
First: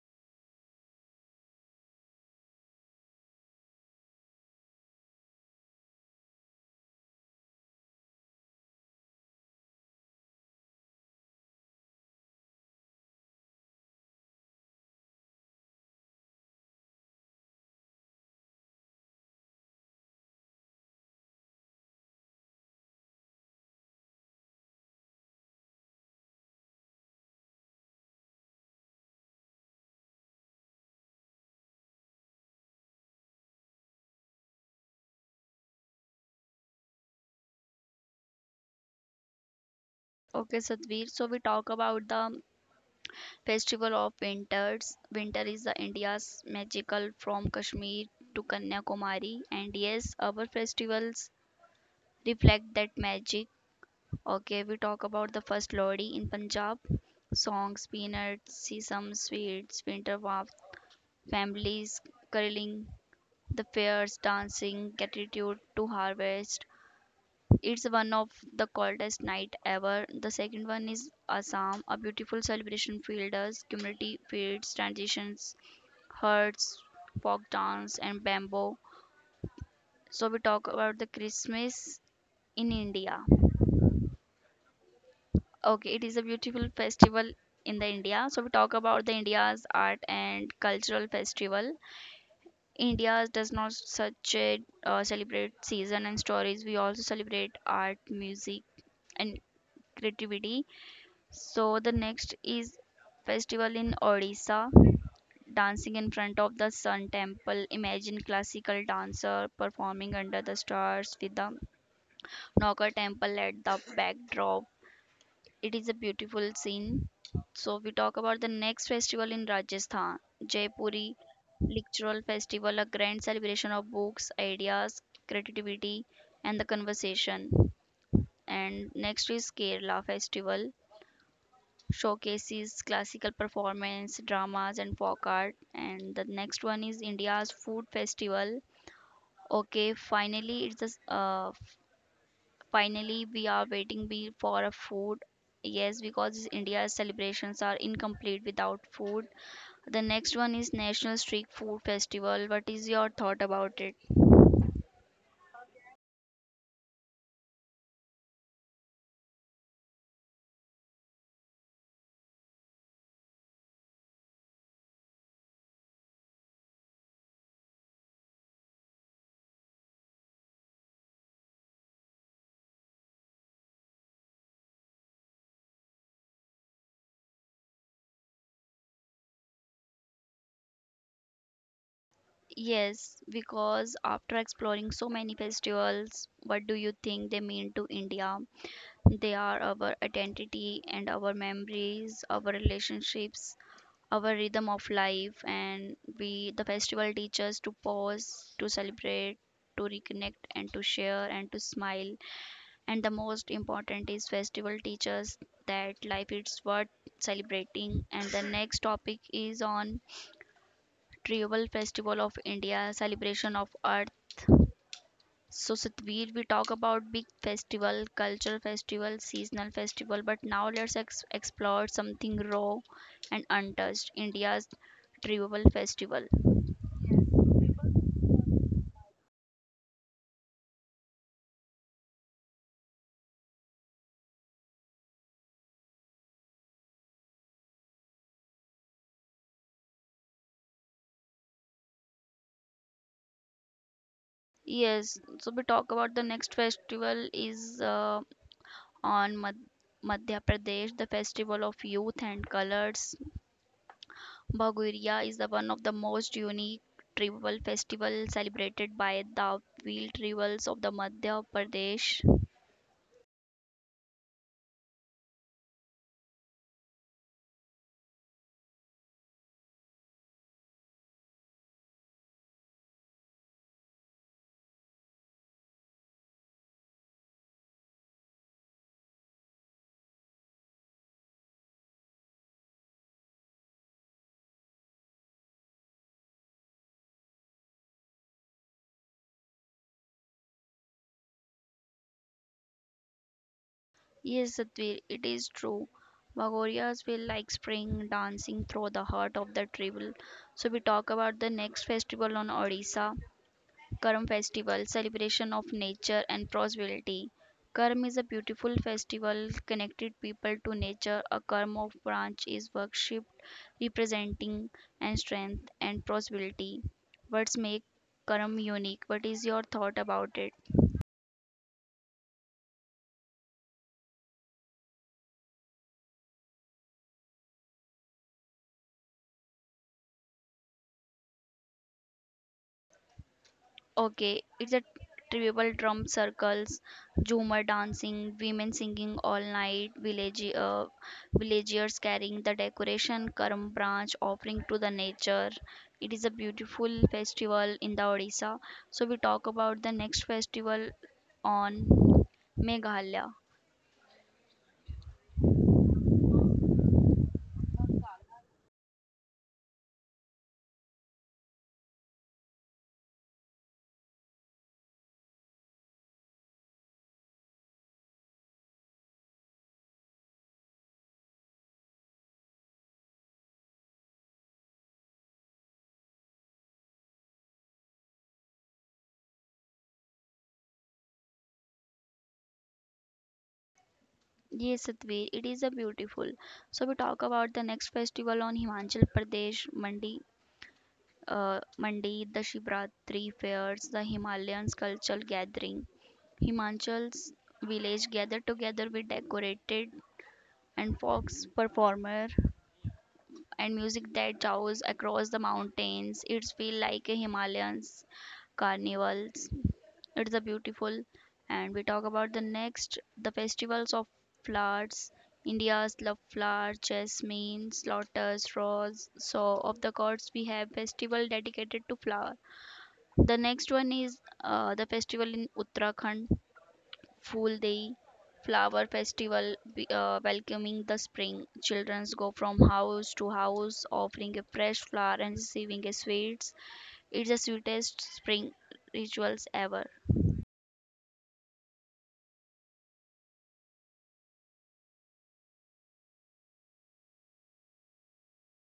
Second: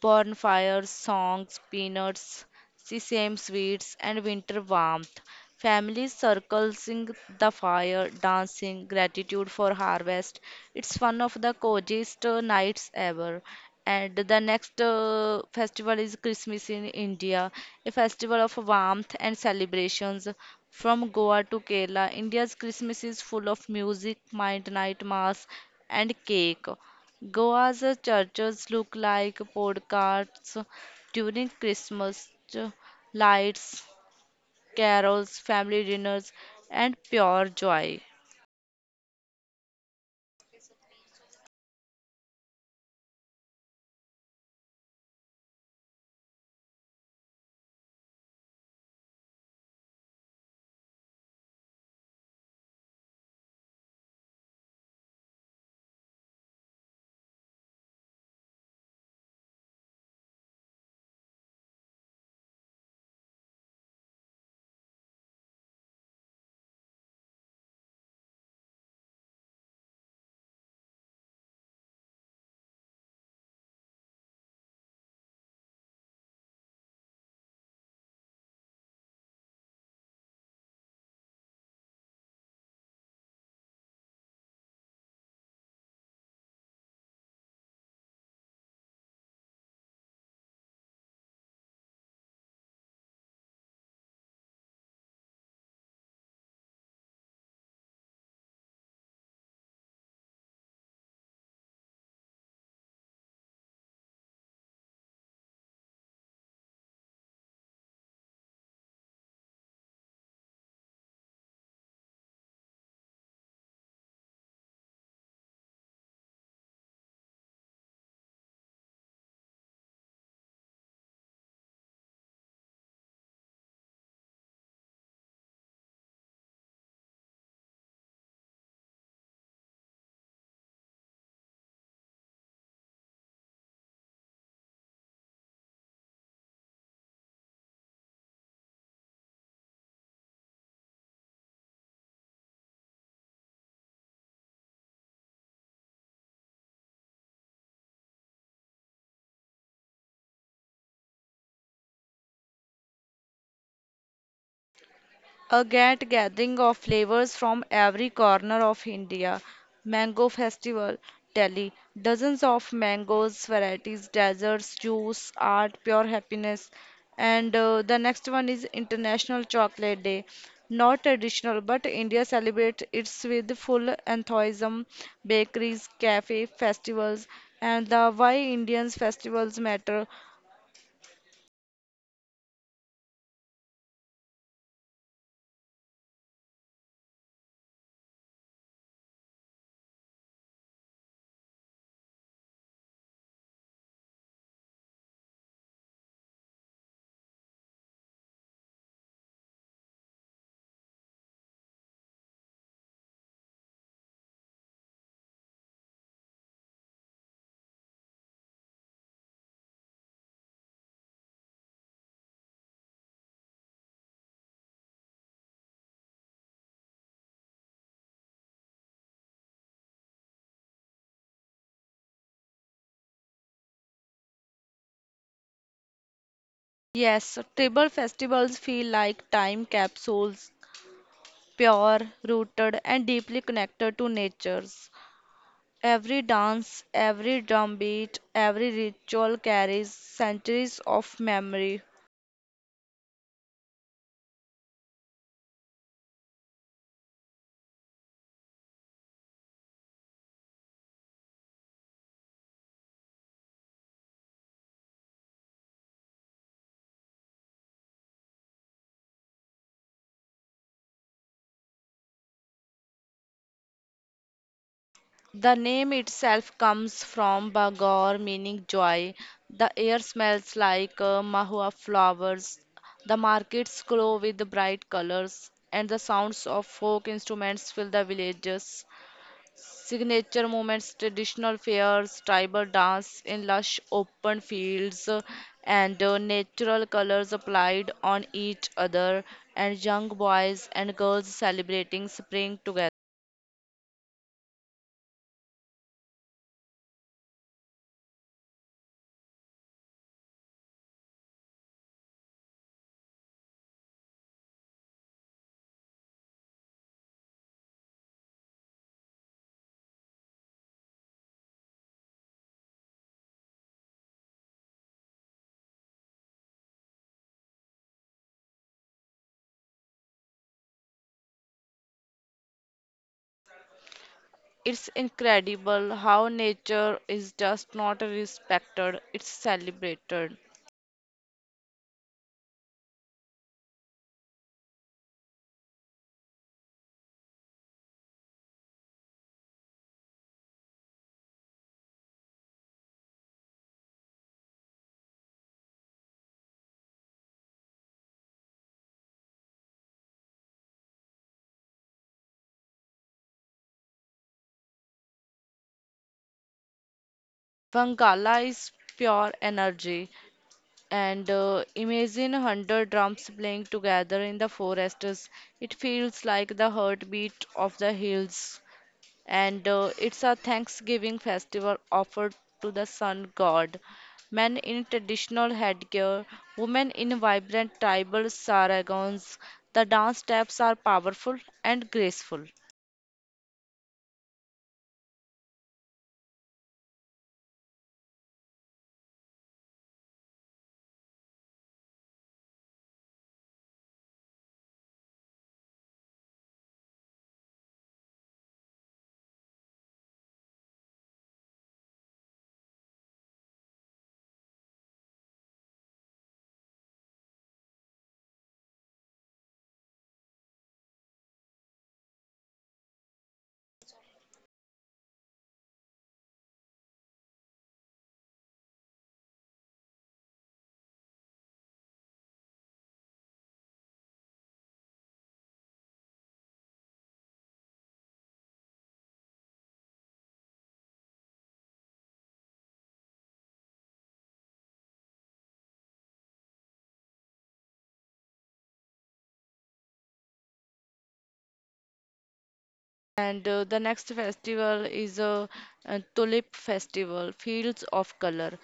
Speaker 2: bonfires, songs, peanuts, sesame sweets, and winter warmth. Families circling the fire, dancing, gratitude for harvest. It's one of the coziest nights ever. And the next festival is Christmas in India, a festival of warmth and celebrations. From Goa to Kerala, India's Christmas is full of music, mind night mass, and cake. Goa's churches look like postcards during Christmas lights, carols, family dinners, and pure joy.
Speaker 1: Okay, Sadhvir. So we talk about the Festival of Winters. Winter is the India's magical from Kashmir to Kanyakumari. And yes, our festivals reflect that magic. Okay, we talk about the first Lodi in Punjab. Songs, peanuts, sesame sweets, winter warmth, families curling, the fairs, dancing, gratitude to harvest. It's one of the coldest night ever. The second one is Assam, a beautiful celebration field us, community feeds, transitions, herds, folk dance, and bamboo. So we talk about the Christmas in India. Okay, it is a beautiful festival in the India. So we talk about the India's art and cultural festival. India does not such a celebrate season and stories. We also celebrate art, music, and creativity. So the next is festival in Odisha. Dancing in front of the sun temple, imagine classical dancer performing under the stars with the naga temple at the backdrop. It is a beautiful scene. So we talk about the next festival in Rajasthan, Jaipuri literal festival, a grand celebration of books, ideas, creativity, and the conversation. And next is Kerala festival, showcases classical performance, dramas, and folk art. And the next one is India's food festival. Okay, finally it's just finally we are waiting be for a food. Yes, because India's celebrations are incomplete without food. The next one is National Street Food Festival. What is your thought about it?
Speaker 2: A great gathering of flavors from every corner of India. Mango Festival, Delhi. Dozens of mangoes, varieties, desserts, juice, art, pure happiness. And The next one is International Chocolate Day. Not traditional, but India celebrates its with full enthusiasm. Bakeries, cafe, festivals, and the Why Indians Festivals Matter.
Speaker 1: Yes, because after exploring so many festivals, what do you think they mean to India? They are our identity and our memories, our relationships, our rhythm of life, and we the festival teaches to pause, to celebrate, to reconnect, and to share and to smile. And the most important is festival teaches that life is worth celebrating. And the next topic is on tribal festival of India, celebration of Earth. So, Satvir, we talk about big festival, cultural festival, seasonal festival, but now let's explore something raw and untouched, India's tribal festival.
Speaker 2: Yes, tribal festivals feel like time capsules. Pure, rooted, and deeply connected to nature's. Every dance, every drumbeat, every ritual carries centuries of memory.
Speaker 1: Yes, so we talk about the next festival is on Madhya Pradesh, the festival of youth and colors. Bhaguria is the one of the most unique tribal festival celebrated by the Wheel tribals of the Madhya Pradesh.
Speaker 2: The name itself comes from Bagor, meaning joy. The air smells like mahua flowers. The markets glow with bright colors, and the sounds of folk instruments fill the villages. Signature moments, traditional fairs, tribal dance in lush open fields, and natural colors applied on each other, and young boys and girls celebrating spring together.
Speaker 1: Yes, Satvir, it is true. Magorias will like spring dancing through the heart of the tribal. So we talk about the next festival on Odisha, Karm festival, celebration of nature and prosperity. Karm is a beautiful festival connected people to nature. A karm of branch is worshipped, representing and strength and prosperity. What's make Karm unique? What is your thought about it?
Speaker 2: It's incredible how nature is just not respected, it's celebrated.
Speaker 1: Okay, it's a tribal drum circles, Jhumar dancing, women singing all night, villagers carrying the decoration, Karm branch offering to the nature. It is a beautiful festival in the Odisha. So we talk about the next festival on Meghalaya.
Speaker 2: Bangala is pure energy, and imagine 100 drums playing together in the forests. It feels like the heartbeat of the hills. And It's a Thanksgiving festival offered to the sun god. Men in traditional headgear, women in vibrant tribal sarongs. The dance steps are powerful and graceful.
Speaker 1: Yes, Satvir, it is a beautiful. So we talk about the next festival on Himachal Pradesh, Mandi. Mandi, the Shivratri fairs, the Himalayan cultural gathering. Himachal's village gather together with decorated and folks performer and music that travels across the mountains. It's feel like a Himalayan's carnivals. It's a beautiful. And we talk about the next, the festivals of flowers. India's love flower, jasmine, lotus, rose. So of the gods, we have festival dedicated to flower. The next one is the festival in Uttarakhand, Phul Dei flower festival welcoming the spring. Children go from house to house offering a fresh flower and receiving a sweets. It's the sweetest spring rituals ever.
Speaker 2: And The next festival is a tulip festival, fields of color.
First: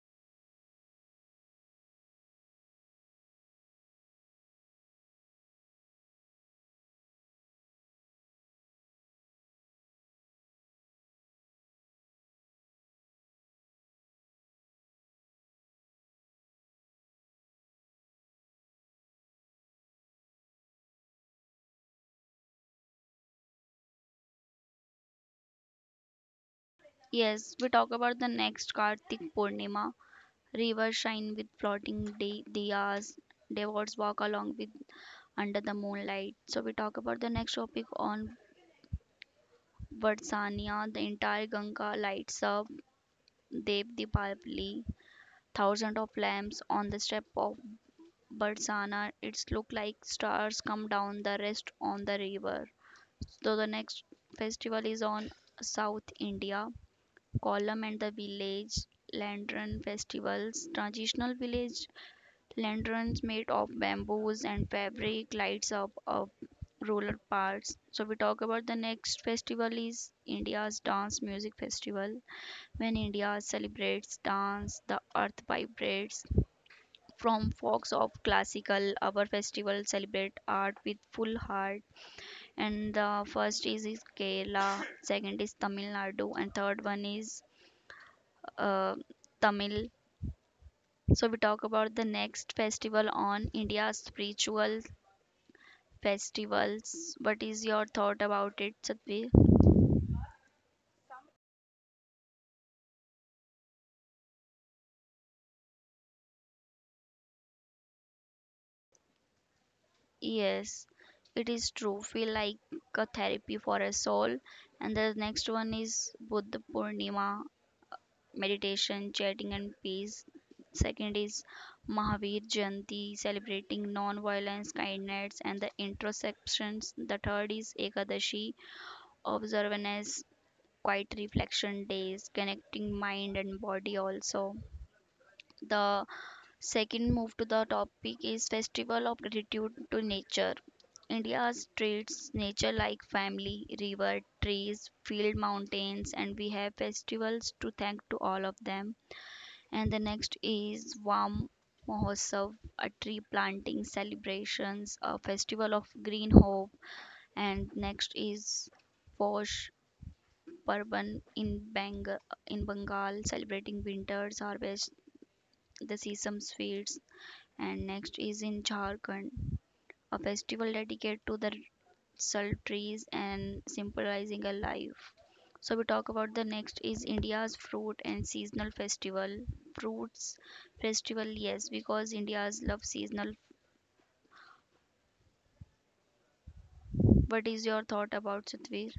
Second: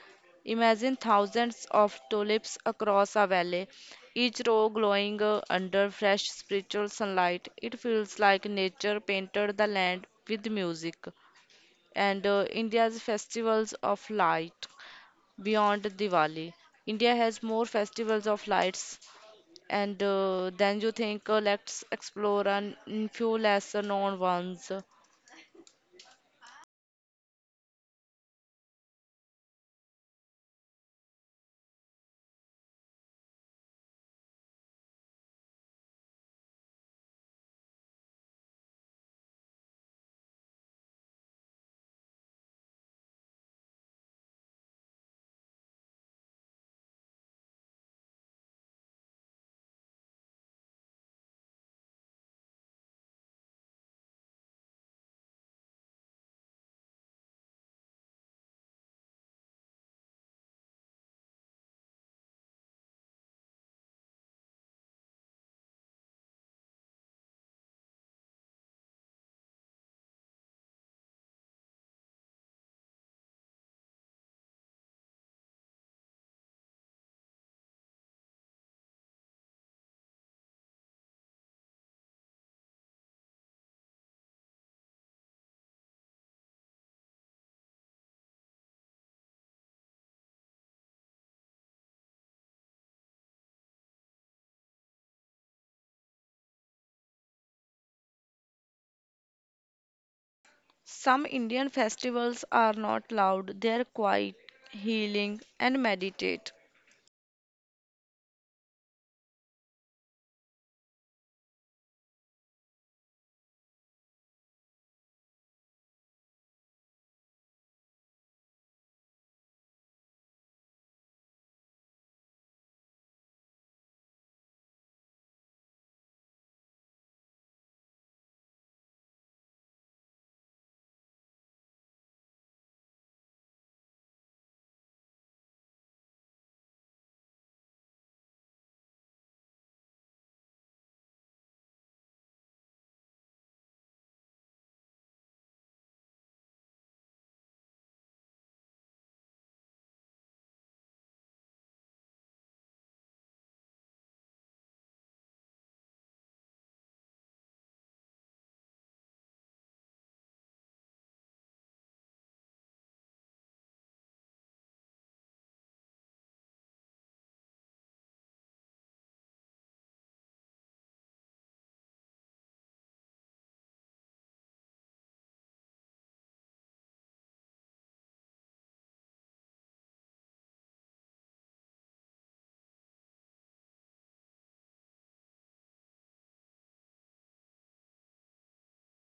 Speaker 2: Imagine thousands of tulips across a valley, each row glowing under fresh spiritual sunlight. It feels like nature painted the land with music. And India's festivals of light beyond Diwali. India has more festivals of lights and than you think. Let's explore and few lesser known ones.
Speaker 1: Yes, we talk about the next Kartik Purnima. Rivers shine with floating diyas. Devotees walk along with under the moonlight. So we talk about the next topic on Varsanya. The entire Ganga lights up Dev Deepavali, thousands of lamps on the step of Barsana. It's look like stars come down the rest on the river. So the next festival is on South India. Kollam and the village lantern festivals. Traditional village lanterns made of bamboos and fabric lights up of rural parts. So we talk about the next festival is India's dance music festival. When India celebrates dance, the earth vibrates. From folks of classical, our festival celebrate art with full heart. And the first is Kerala, second is Tamil Nadu, and third one is uh, Tamil. So we talk about the next festival on India's spiritual festivals. What is your thought about it, Satvi?
Speaker 2: Some Indian festivals are not loud, they're quiet, healing, and meditate.
Speaker 1: Yes, it is true. Feel like a therapy for a soul. And the next one is Buddha Purnima, meditation, chatting, and peace. Second is Mahavir Jayanti, celebrating non-violence, kindness, and the introspections. The third is Ekadashi, observance, quiet reflection days, connecting mind and body also. The Second move to the topic is Festival of Gratitude to Nature. India treats nature like family, river, trees, field, mountains, and we have festivals to thank to all of them. And the next is Vam Mahotsav, a tree planting celebrations, a festival of green hope. And next is Posh Parban in Bengal, celebrating winters, harvest, the season's fields, and next is in Jharkhand, a festival dedicated to the salt trees and symbolizing a life. So we talk about the next is India's fruit and seasonal festival. Fruits festival, yes, because India's love seasonal. What is your thought about Satvir?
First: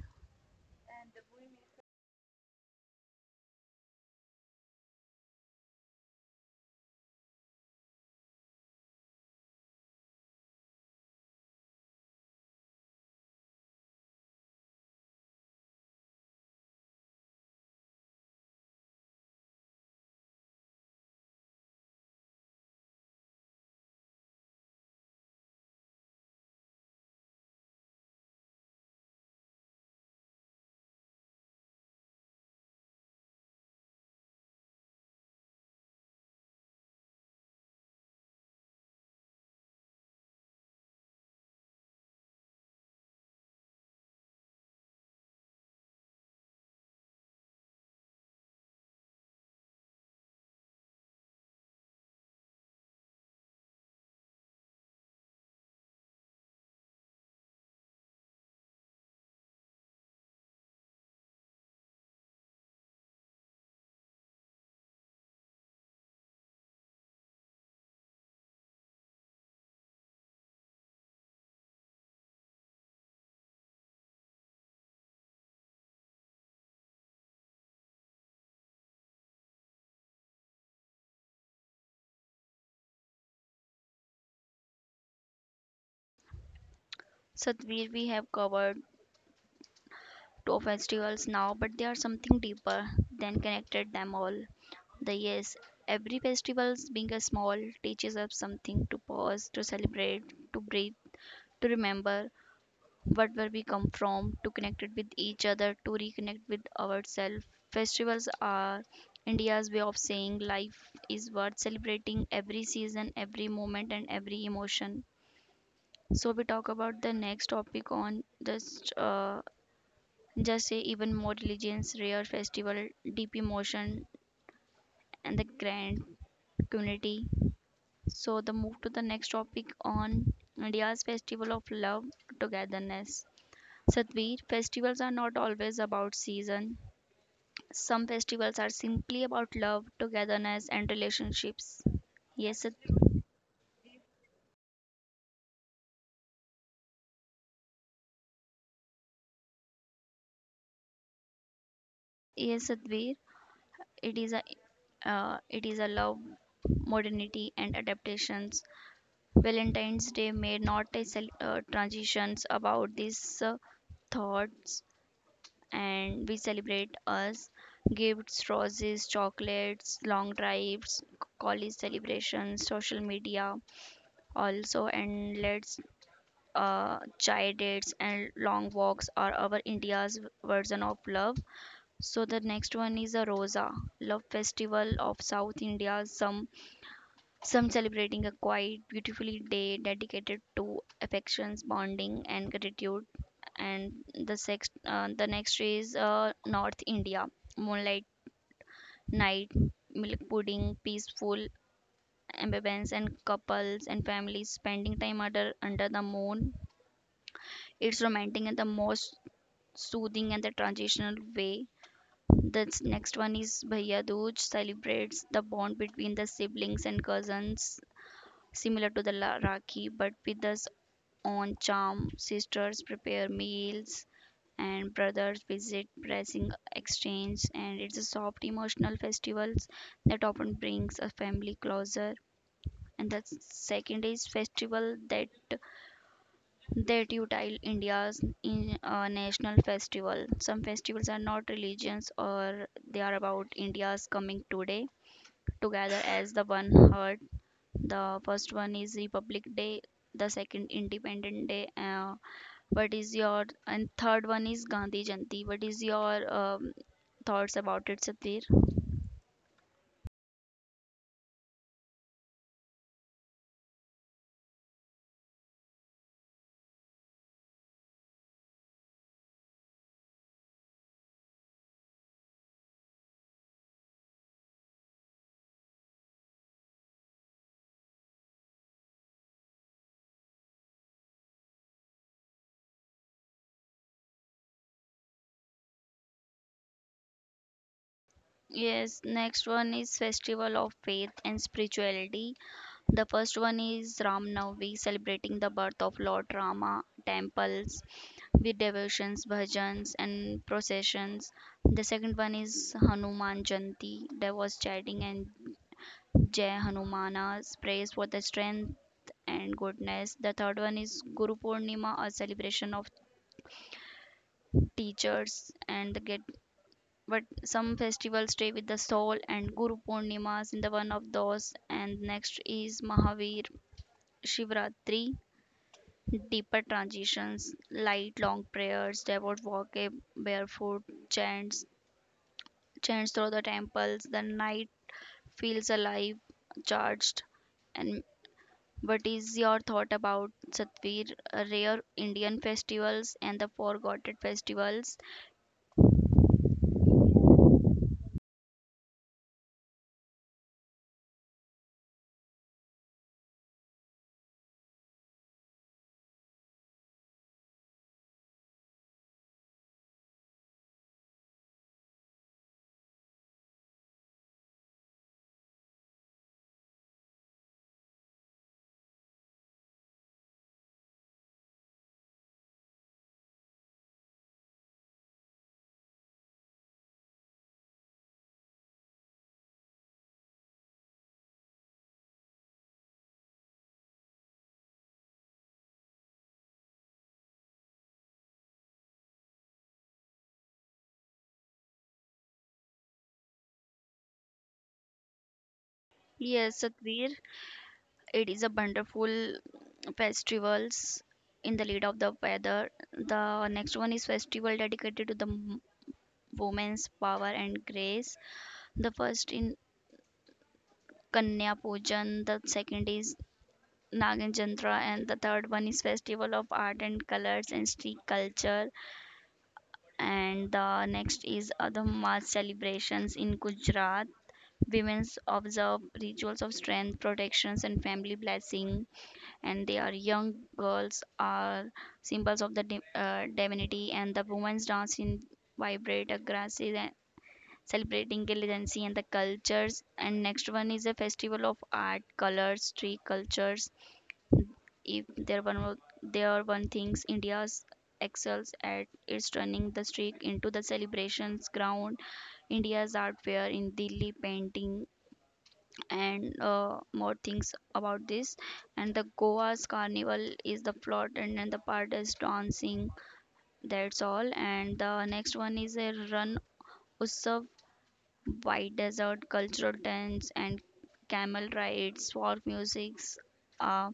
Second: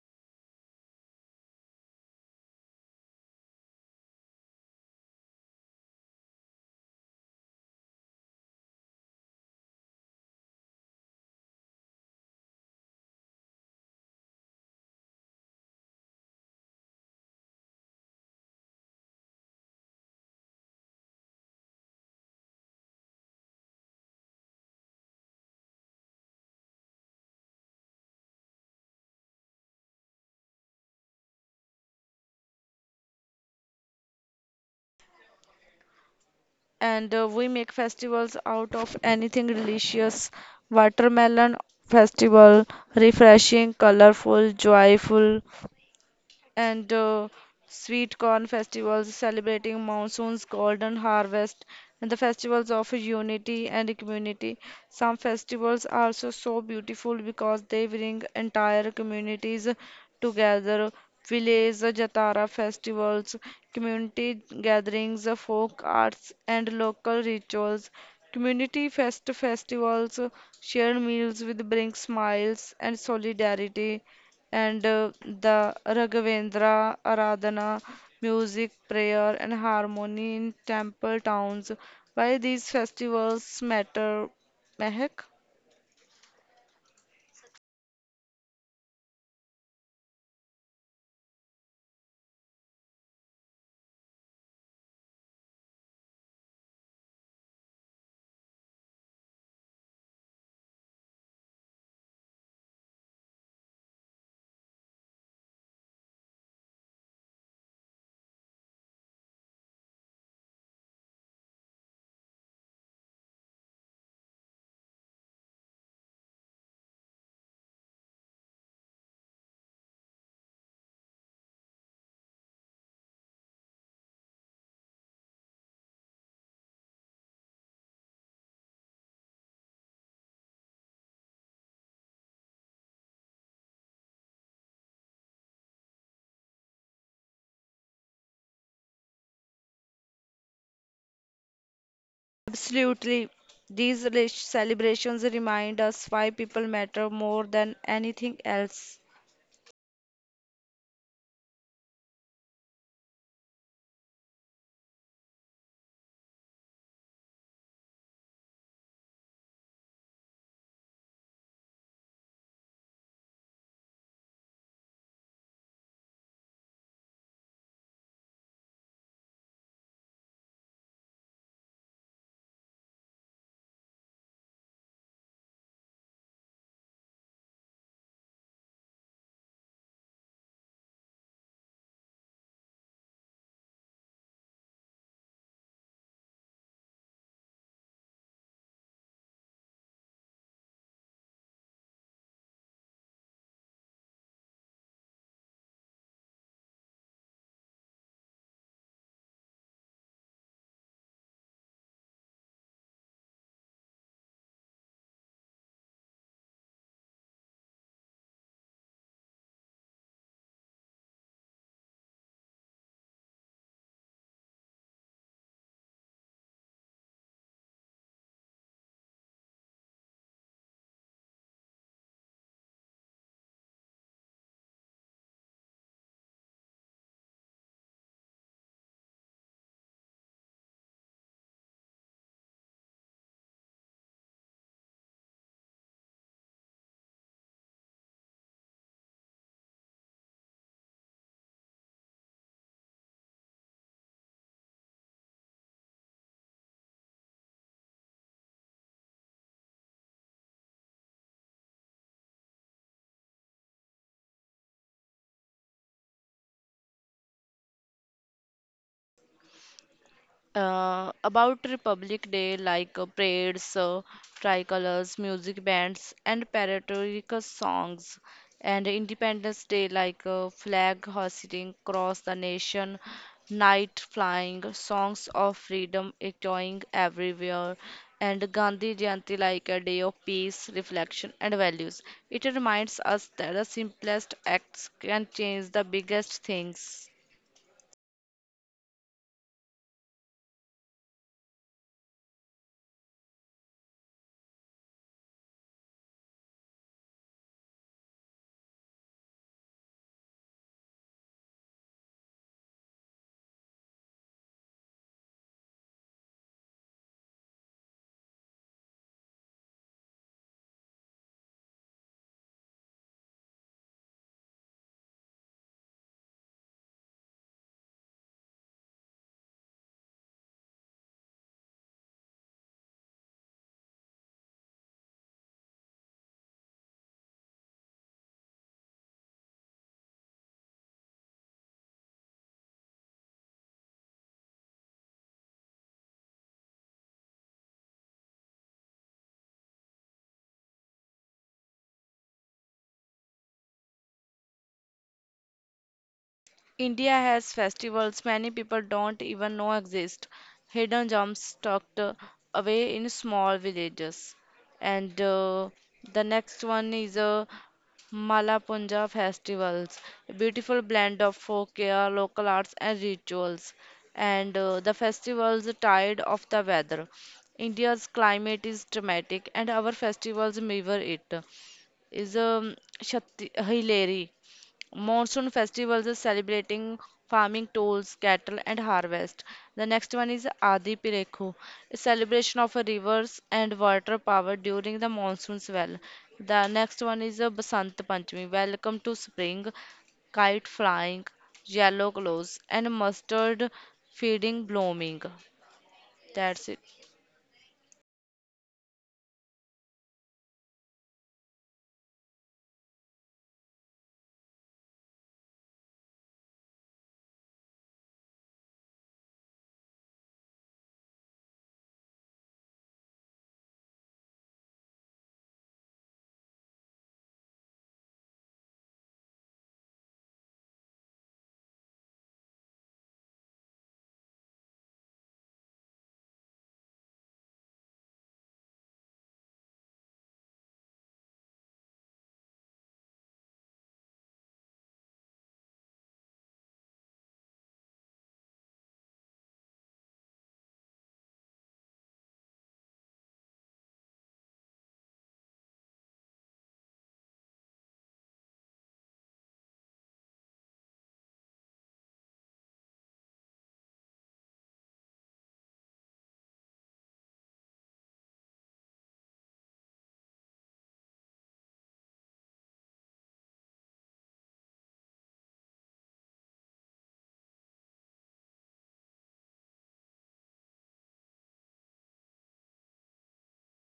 Speaker 2: And We make festivals out of anything delicious. Watermelon festival, refreshing, colorful, joyful. And Sweet corn festivals celebrating monsoon's golden harvest and the festivals of unity and community. Some festivals are also so beautiful because they bring entire communities together. Village Jatara festivals, community gatherings, folk arts, and local rituals. Community festivals, shared meals with bring smiles and solidarity and the Raghavendra Aradhana, music, prayer, and harmony in temple towns. Why these festivals matter, Mehak?
Speaker 1: Satvir, we have covered two festivals now, but they are something deeper than connected them all. The yes, every festival being a small teaches us something to pause, to celebrate, to breathe, to remember what where we come from, to connect it with each other, to reconnect with ourselves. Festivals are India's way of saying life is worth celebrating every season, every moment, and every emotion. So we talk about the next topic on just say even more religions, rare festival, deep emotion, and the grand community. So the move to the next topic on India's festival of love togetherness. Sadhvir, festivals are not always about season. Some festivals are simply about love, togetherness, and relationships. Yes, Sad-
Speaker 2: Absolutely. These celebrations remind us why people matter more than anything else.
Speaker 1: yes, Sadhvir, it is a it is a love, modernity, and adaptations. Valentine's Day may not a transitions about these thoughts, and we celebrate us gifts, roses, chocolates, long drives, college celebrations, social media also, and let's chai dates and long walks are our India's version of love. So the next one is a Rosa, love festival of South India. Some celebrating a quiet, beautifully day dedicated to affections, bonding, and gratitude. And the the next is North India, moonlight night, milk pudding, peaceful ambience, and couples and families spending time under the moon. It's romantic and the most soothing and the transitional way. The next one is Bhaiya Dooj celebrates the bond between the siblings and cousins, similar to the Rakhi, but with its own charm. Sisters prepare meals, and brothers visit, pressing exchange, and it's a soft emotional festivals that often brings a family closer. And the second is festival that utile India's in, national festival. Some festivals are not religions or they are about India's coming today together as the one heart. The first one is Republic Day, the second Independent Day. What is your and third one is Gandhi Jayanti. What is your thoughts about it, Satir?
Speaker 2: About Republic Day, like parades, tricolors, music bands, and patriotic songs, and Independence Day, like flag hoisting across the nation, night flying, songs of freedom echoing everywhere, and Gandhi Jayanti, like a day of peace, reflection, and values. It reminds us that the simplest acts can change the biggest things.
Speaker 1: Yes, next one is Festival of Faith and Spirituality. The first one is Ram Navami, celebrating the birth of Lord Rama, temples with devotions, bhajans, and processions. The second one is Hanuman Jayanti. There was chanting and Jai Hanumana's praise for the strength and goodness. The third one is Guru Purnima, a celebration of teachers and the get. But some festivals stay with the soul, and Guru Purnima is in the one of those. And next is Mahavir Shivratri, deeper transitions, light long prayers, devout walk a barefoot, chants, chants through the temples, the night feels alive, charged. And what is your thought about Satvir, rare Indian festivals and the forgotten festivals?
Speaker 2: India has festivals many people don't even know exist, hidden gems tucked away in small villages. And The next one is Malapunja festivals, a beautiful blend of folklore, local arts, and rituals. And The festivals are tied of the weather. India's climate is dramatic, and our festivals mirror it. Is Hilary Monsoon festivals is celebrating farming tools, cattle, and harvest. The next one is Adi Pirekhu, a celebration of rivers and water power during the monsoon's well. The next one is Basant Panchami, welcome to spring, kite flying, yellow glows, and mustard feeding blooming.
Speaker 1: Yes,
Speaker 2: That's it.
Speaker 1: Satvir, it is a wonderful festivals in the lead of the weather. The next one is festival dedicated to the women's power and grace. The first in Kanya Pujan, the second is Nagin Jantra, and the third one is Festival of Art and Colors and Street Culture. And the next is other mass celebrations in Gujarat. Women observe rituals of strength, protections, and family blessing, and they are young girls are symbols of the divinity, and the women's dance in vibrate aggressive celebrating intelligence and the cultures. And next one is a festival of art, colors, tree cultures. If there one wo- There are one things India's excels at is turning the streak into the celebrations ground. India's art fair in Delhi painting and more things about this. And the Goa's carnival is the plot and then the part is dancing. That's all. And the next one is a run Utsav, white desert, cultural tents, and camel rides, folk musics, uh,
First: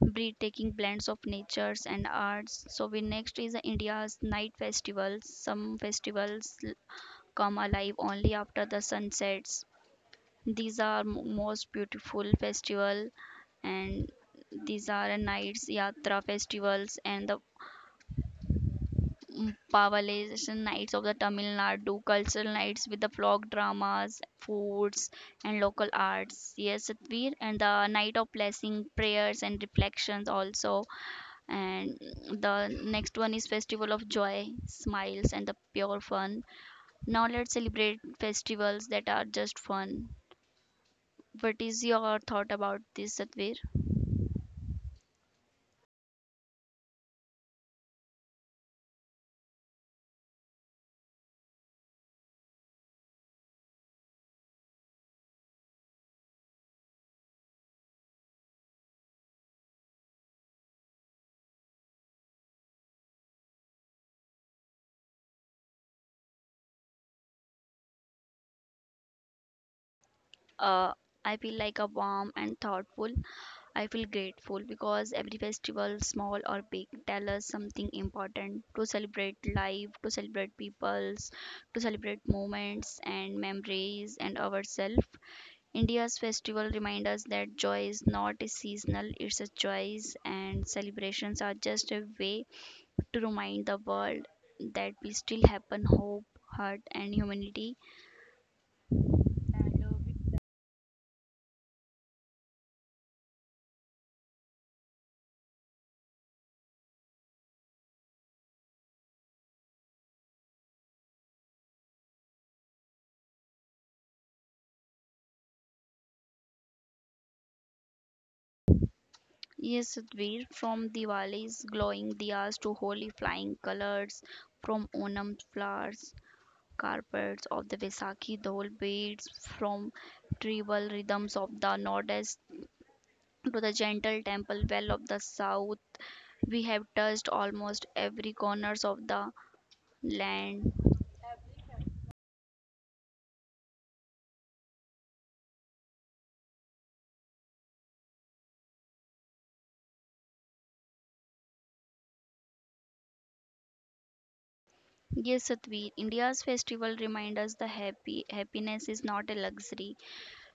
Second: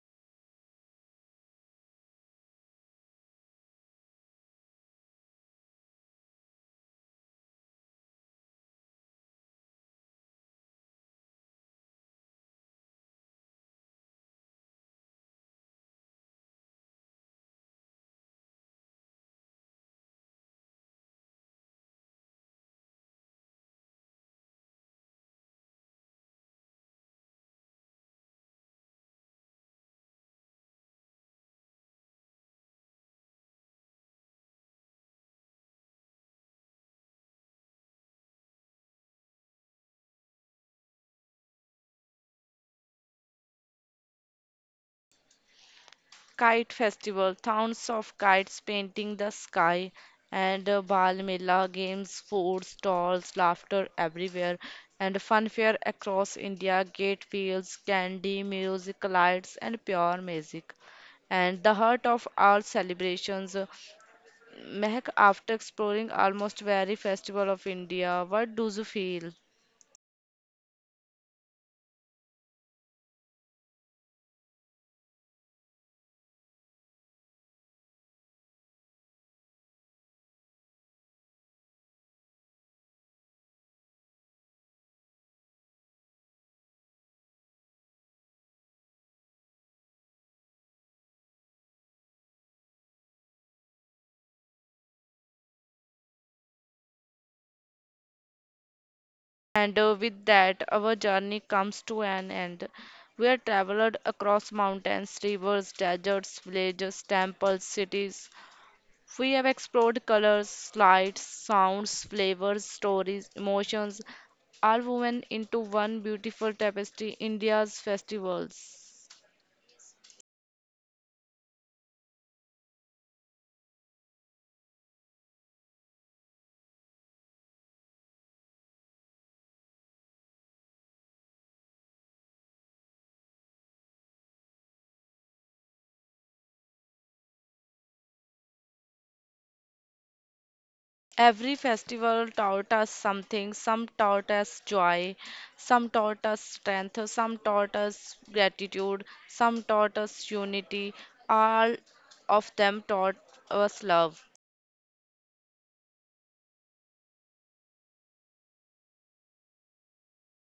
Speaker 1: breathtaking blends of natures and arts. So we next is India's night festivals. Come alive only after the sun sets. These are most beautiful festival and these are nights yatra festivals and the Pavalation Nights of the Tamil Nadu, cultural nights with the folk dramas, foods, and local arts. Yes, Satvir, and the night of blessing, prayers, and reflections also. And the next one is Festival of Joy, smiles, and the pure fun. Now let's celebrate festivals that are just fun. What is your thought about this, Satvir?
Speaker 2: Kite Festival, towns of kites painting the sky, and Bal Mela games, food stalls, laughter everywhere, and fun fair across India, gate fields, candy, music, lights, and pure music. And the heart of all celebrations, Mehak, after exploring almost every festival of India, what do you feel?
Speaker 1: Uh, I feel like a warm and thoughtful I feel grateful because every festival, small or big, tell us something important to celebrate life, to celebrate peoples, to celebrate moments and memories and ourselves. India's festival remind us that joy is not a seasonal, it's a choice and celebrations are just a way to remind the world that we still have hope, heart and humanity.
Speaker 2: And With that, our journey comes to an end. We have traveled across mountains, rivers, deserts, villages, temples, cities. We have explored colors, lights, sounds, flavors, stories, emotions, all woven into one beautiful tapestry India's festivals.
Speaker 1: Yes, Sadhvir, from Diwali's glowing diyas to holy flying colors, from Onam flowers, carpets of the Vaisakhi Dol beads, from tribal rhythms of the Northeast to the gentle temple well of the South, we have touched almost every corners of the land.
Speaker 2: Every festival taught us something. Some taught us joy, some taught us strength, some taught us gratitude, some taught us unity. All of them taught us love.
Speaker 1: Yes, Satvi, India's festival remind us the happy happiness is not a luxury.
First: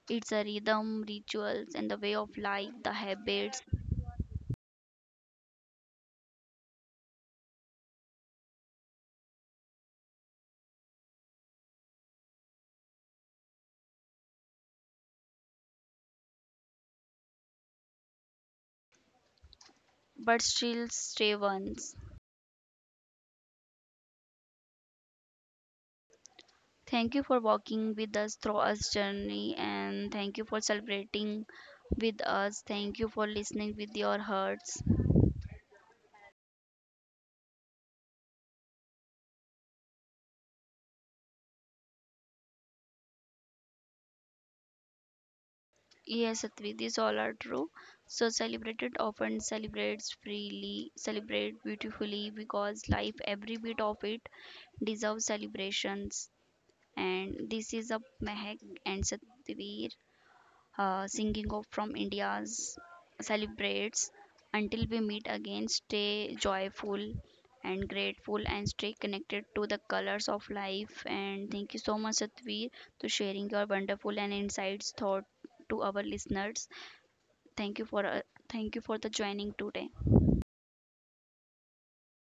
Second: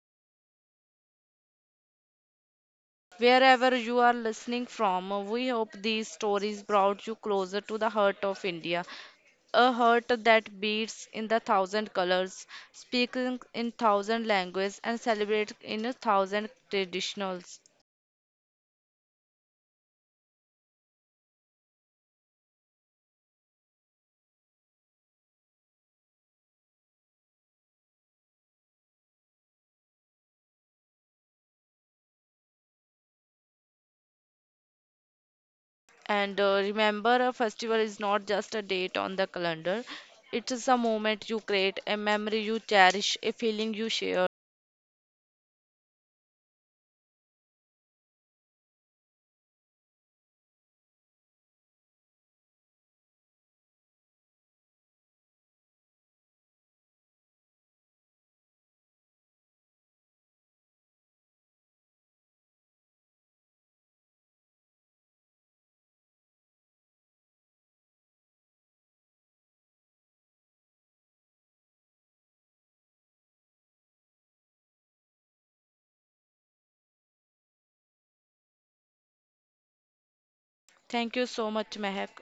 Speaker 1: It's a rhythm, rituals, and the way of life, the habits
Speaker 2: Wherever you are listening from, we hope these stories brought you closer to the heart of India, a heart that beats in the thousand colors, speaking in thousand languages, and celebrates in a thousand traditions.
Speaker 1: but still stay ones. Thank you for walking with us through our journey and thank you for celebrating with us. Thank you for listening with your hearts.
Speaker 2: And Remember, a festival is not just a date on the calendar, it is a moment you create, a memory you cherish, a feeling you share.
Speaker 1: Yes, Satvi, these all are true. So celebrate it often, celebrates freely, celebrate beautifully because life, every bit of it, deserves celebrations. And this is a Mehak and Satvi singing of from India's celebrates. Until we meet again, stay joyful and grateful and stay connected to the colors of life. And thank you so much, Satveer, to sharing your wonderful and insights thought to our listeners. Thank you for uh, Thank you for the joining today.
Speaker 2: Thank you so much, Mehak.